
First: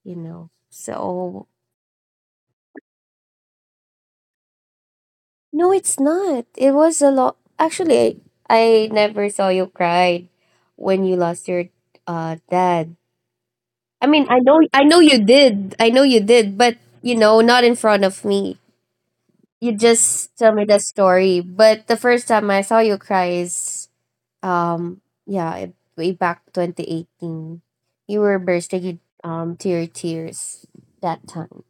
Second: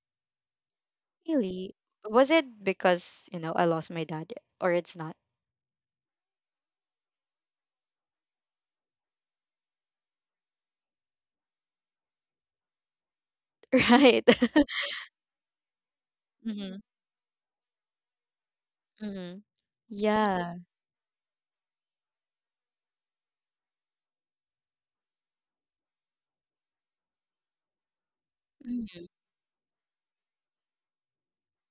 [SPEAKER 2] you know. So
[SPEAKER 1] Really? Was it because, you know, I lost my dad or it's not?
[SPEAKER 2] no, it's not. It was a lot. I never saw you cry when you lost your dad. I
[SPEAKER 1] Right.
[SPEAKER 2] mean, I know you did. I know you did,
[SPEAKER 1] Mm-hmm.
[SPEAKER 2] but you know, not in front of me.
[SPEAKER 1] Mm-hmm.
[SPEAKER 2] You just tell
[SPEAKER 1] Yeah.
[SPEAKER 2] me the story. But the first time I saw you cry is, yeah, way back 2018. You were bursting to your tears that time.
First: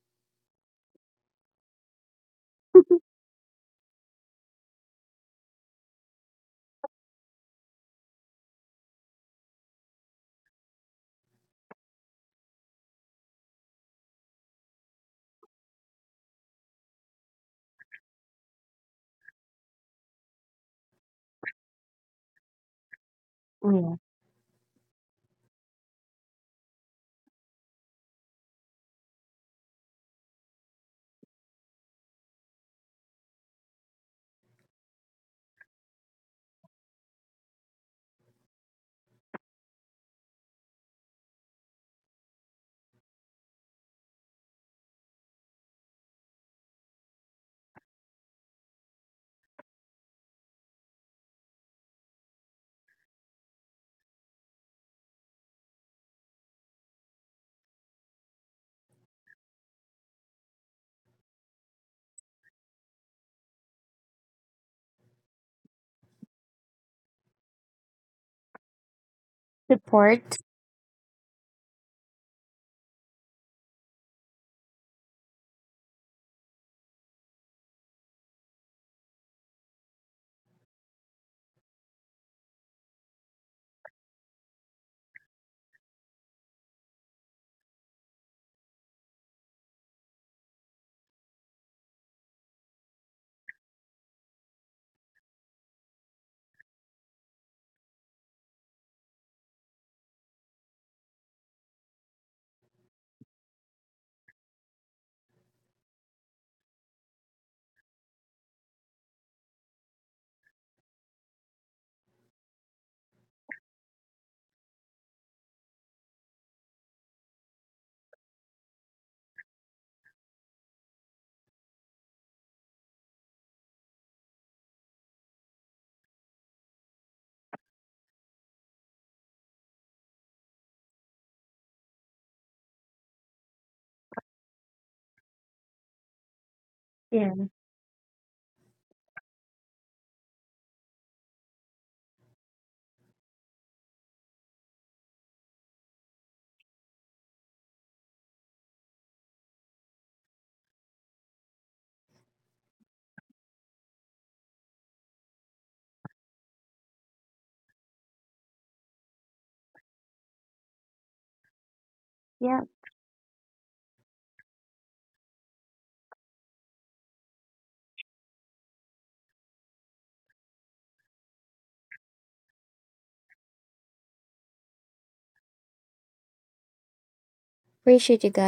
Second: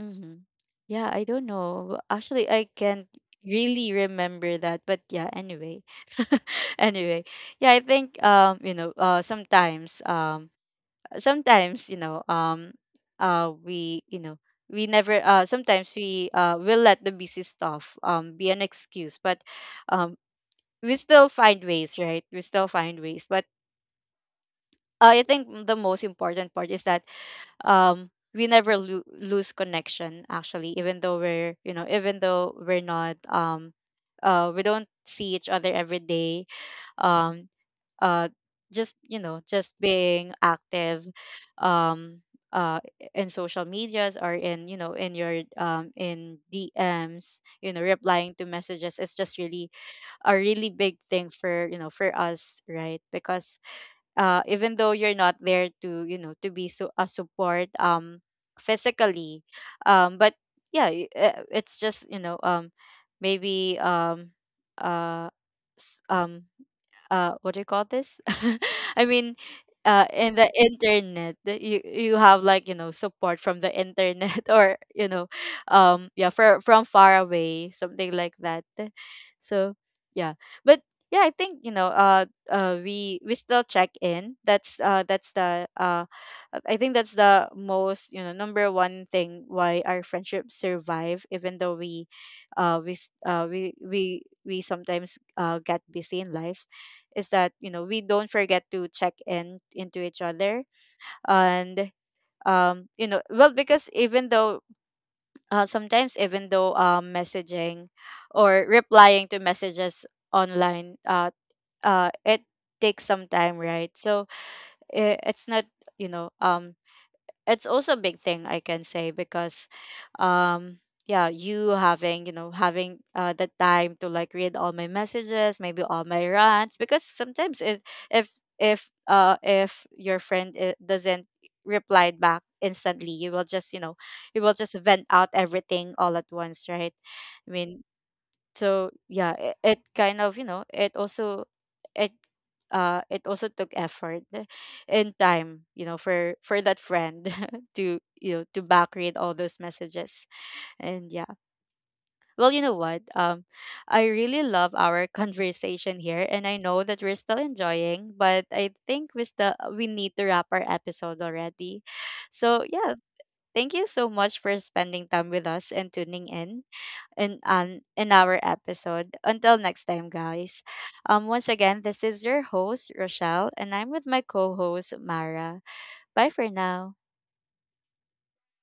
[SPEAKER 1] Mm-hmm. Yeah, I don't know. Actually, I can't really remember that, but yeah, anyway. Anyway. Yeah, I think you know, sometimes, you know, we, you know, we never sometimes we will let the busy stuff be an excuse, but um we still find ways, right, we still find ways. But
[SPEAKER 2] Yeah.
[SPEAKER 1] I think the most important part is that we never lose connection, actually, even though we're, you know, even though we're not we don't see each other every day. um uh just, you know, just being active um uh in social medias or in, you know, in your in DMs, you know, replying to messages is just really a really big thing for, you know, for us, right? Because even though you're not there to, you know, to be so a support physically, but yeah, it's just, you know, maybe uh s- um what do you call this? I mean, in
[SPEAKER 2] Support.
[SPEAKER 1] the internet, that you have, like, you know, support from the internet or, you know, yeah, for, from far away, something like that. So yeah, but yeah, I think, you know, we still check in. That's that's the I think that's the most, you know, number one thing why our friendship survive, even though we we sometimes get busy in life, is that, you know, we don't forget to check in into each other. And you know, well, because even though sometimes, even though messaging or replying to messages online, it takes some time, right? So it's not, you know, it's also a big thing, I can say, because um yeah, you having, you know, having the time to, like, read all my messages, maybe all my rants, because sometimes if if your friend doesn't reply back instantly, you will just, you know, you will just vent out everything all at once, right?
[SPEAKER 2] Yeah.
[SPEAKER 1] I mean, so yeah, it kind of, you know, it also it it also took effort and time, you know, for that friend to, you know, to back read all those messages. And yeah, well, you know what, I really love our conversation here, and I know that we're still enjoying, but I think we still we need to wrap our episode already.
[SPEAKER 2] Yeah.
[SPEAKER 1] So yeah, thank you so much for spending time with us and tuning in, in our episode. Until next time, guys. Once again, this is your host, Rochelle, and I'm with my co-host Mara. Bye for now.
[SPEAKER 2] Appreciate you guys.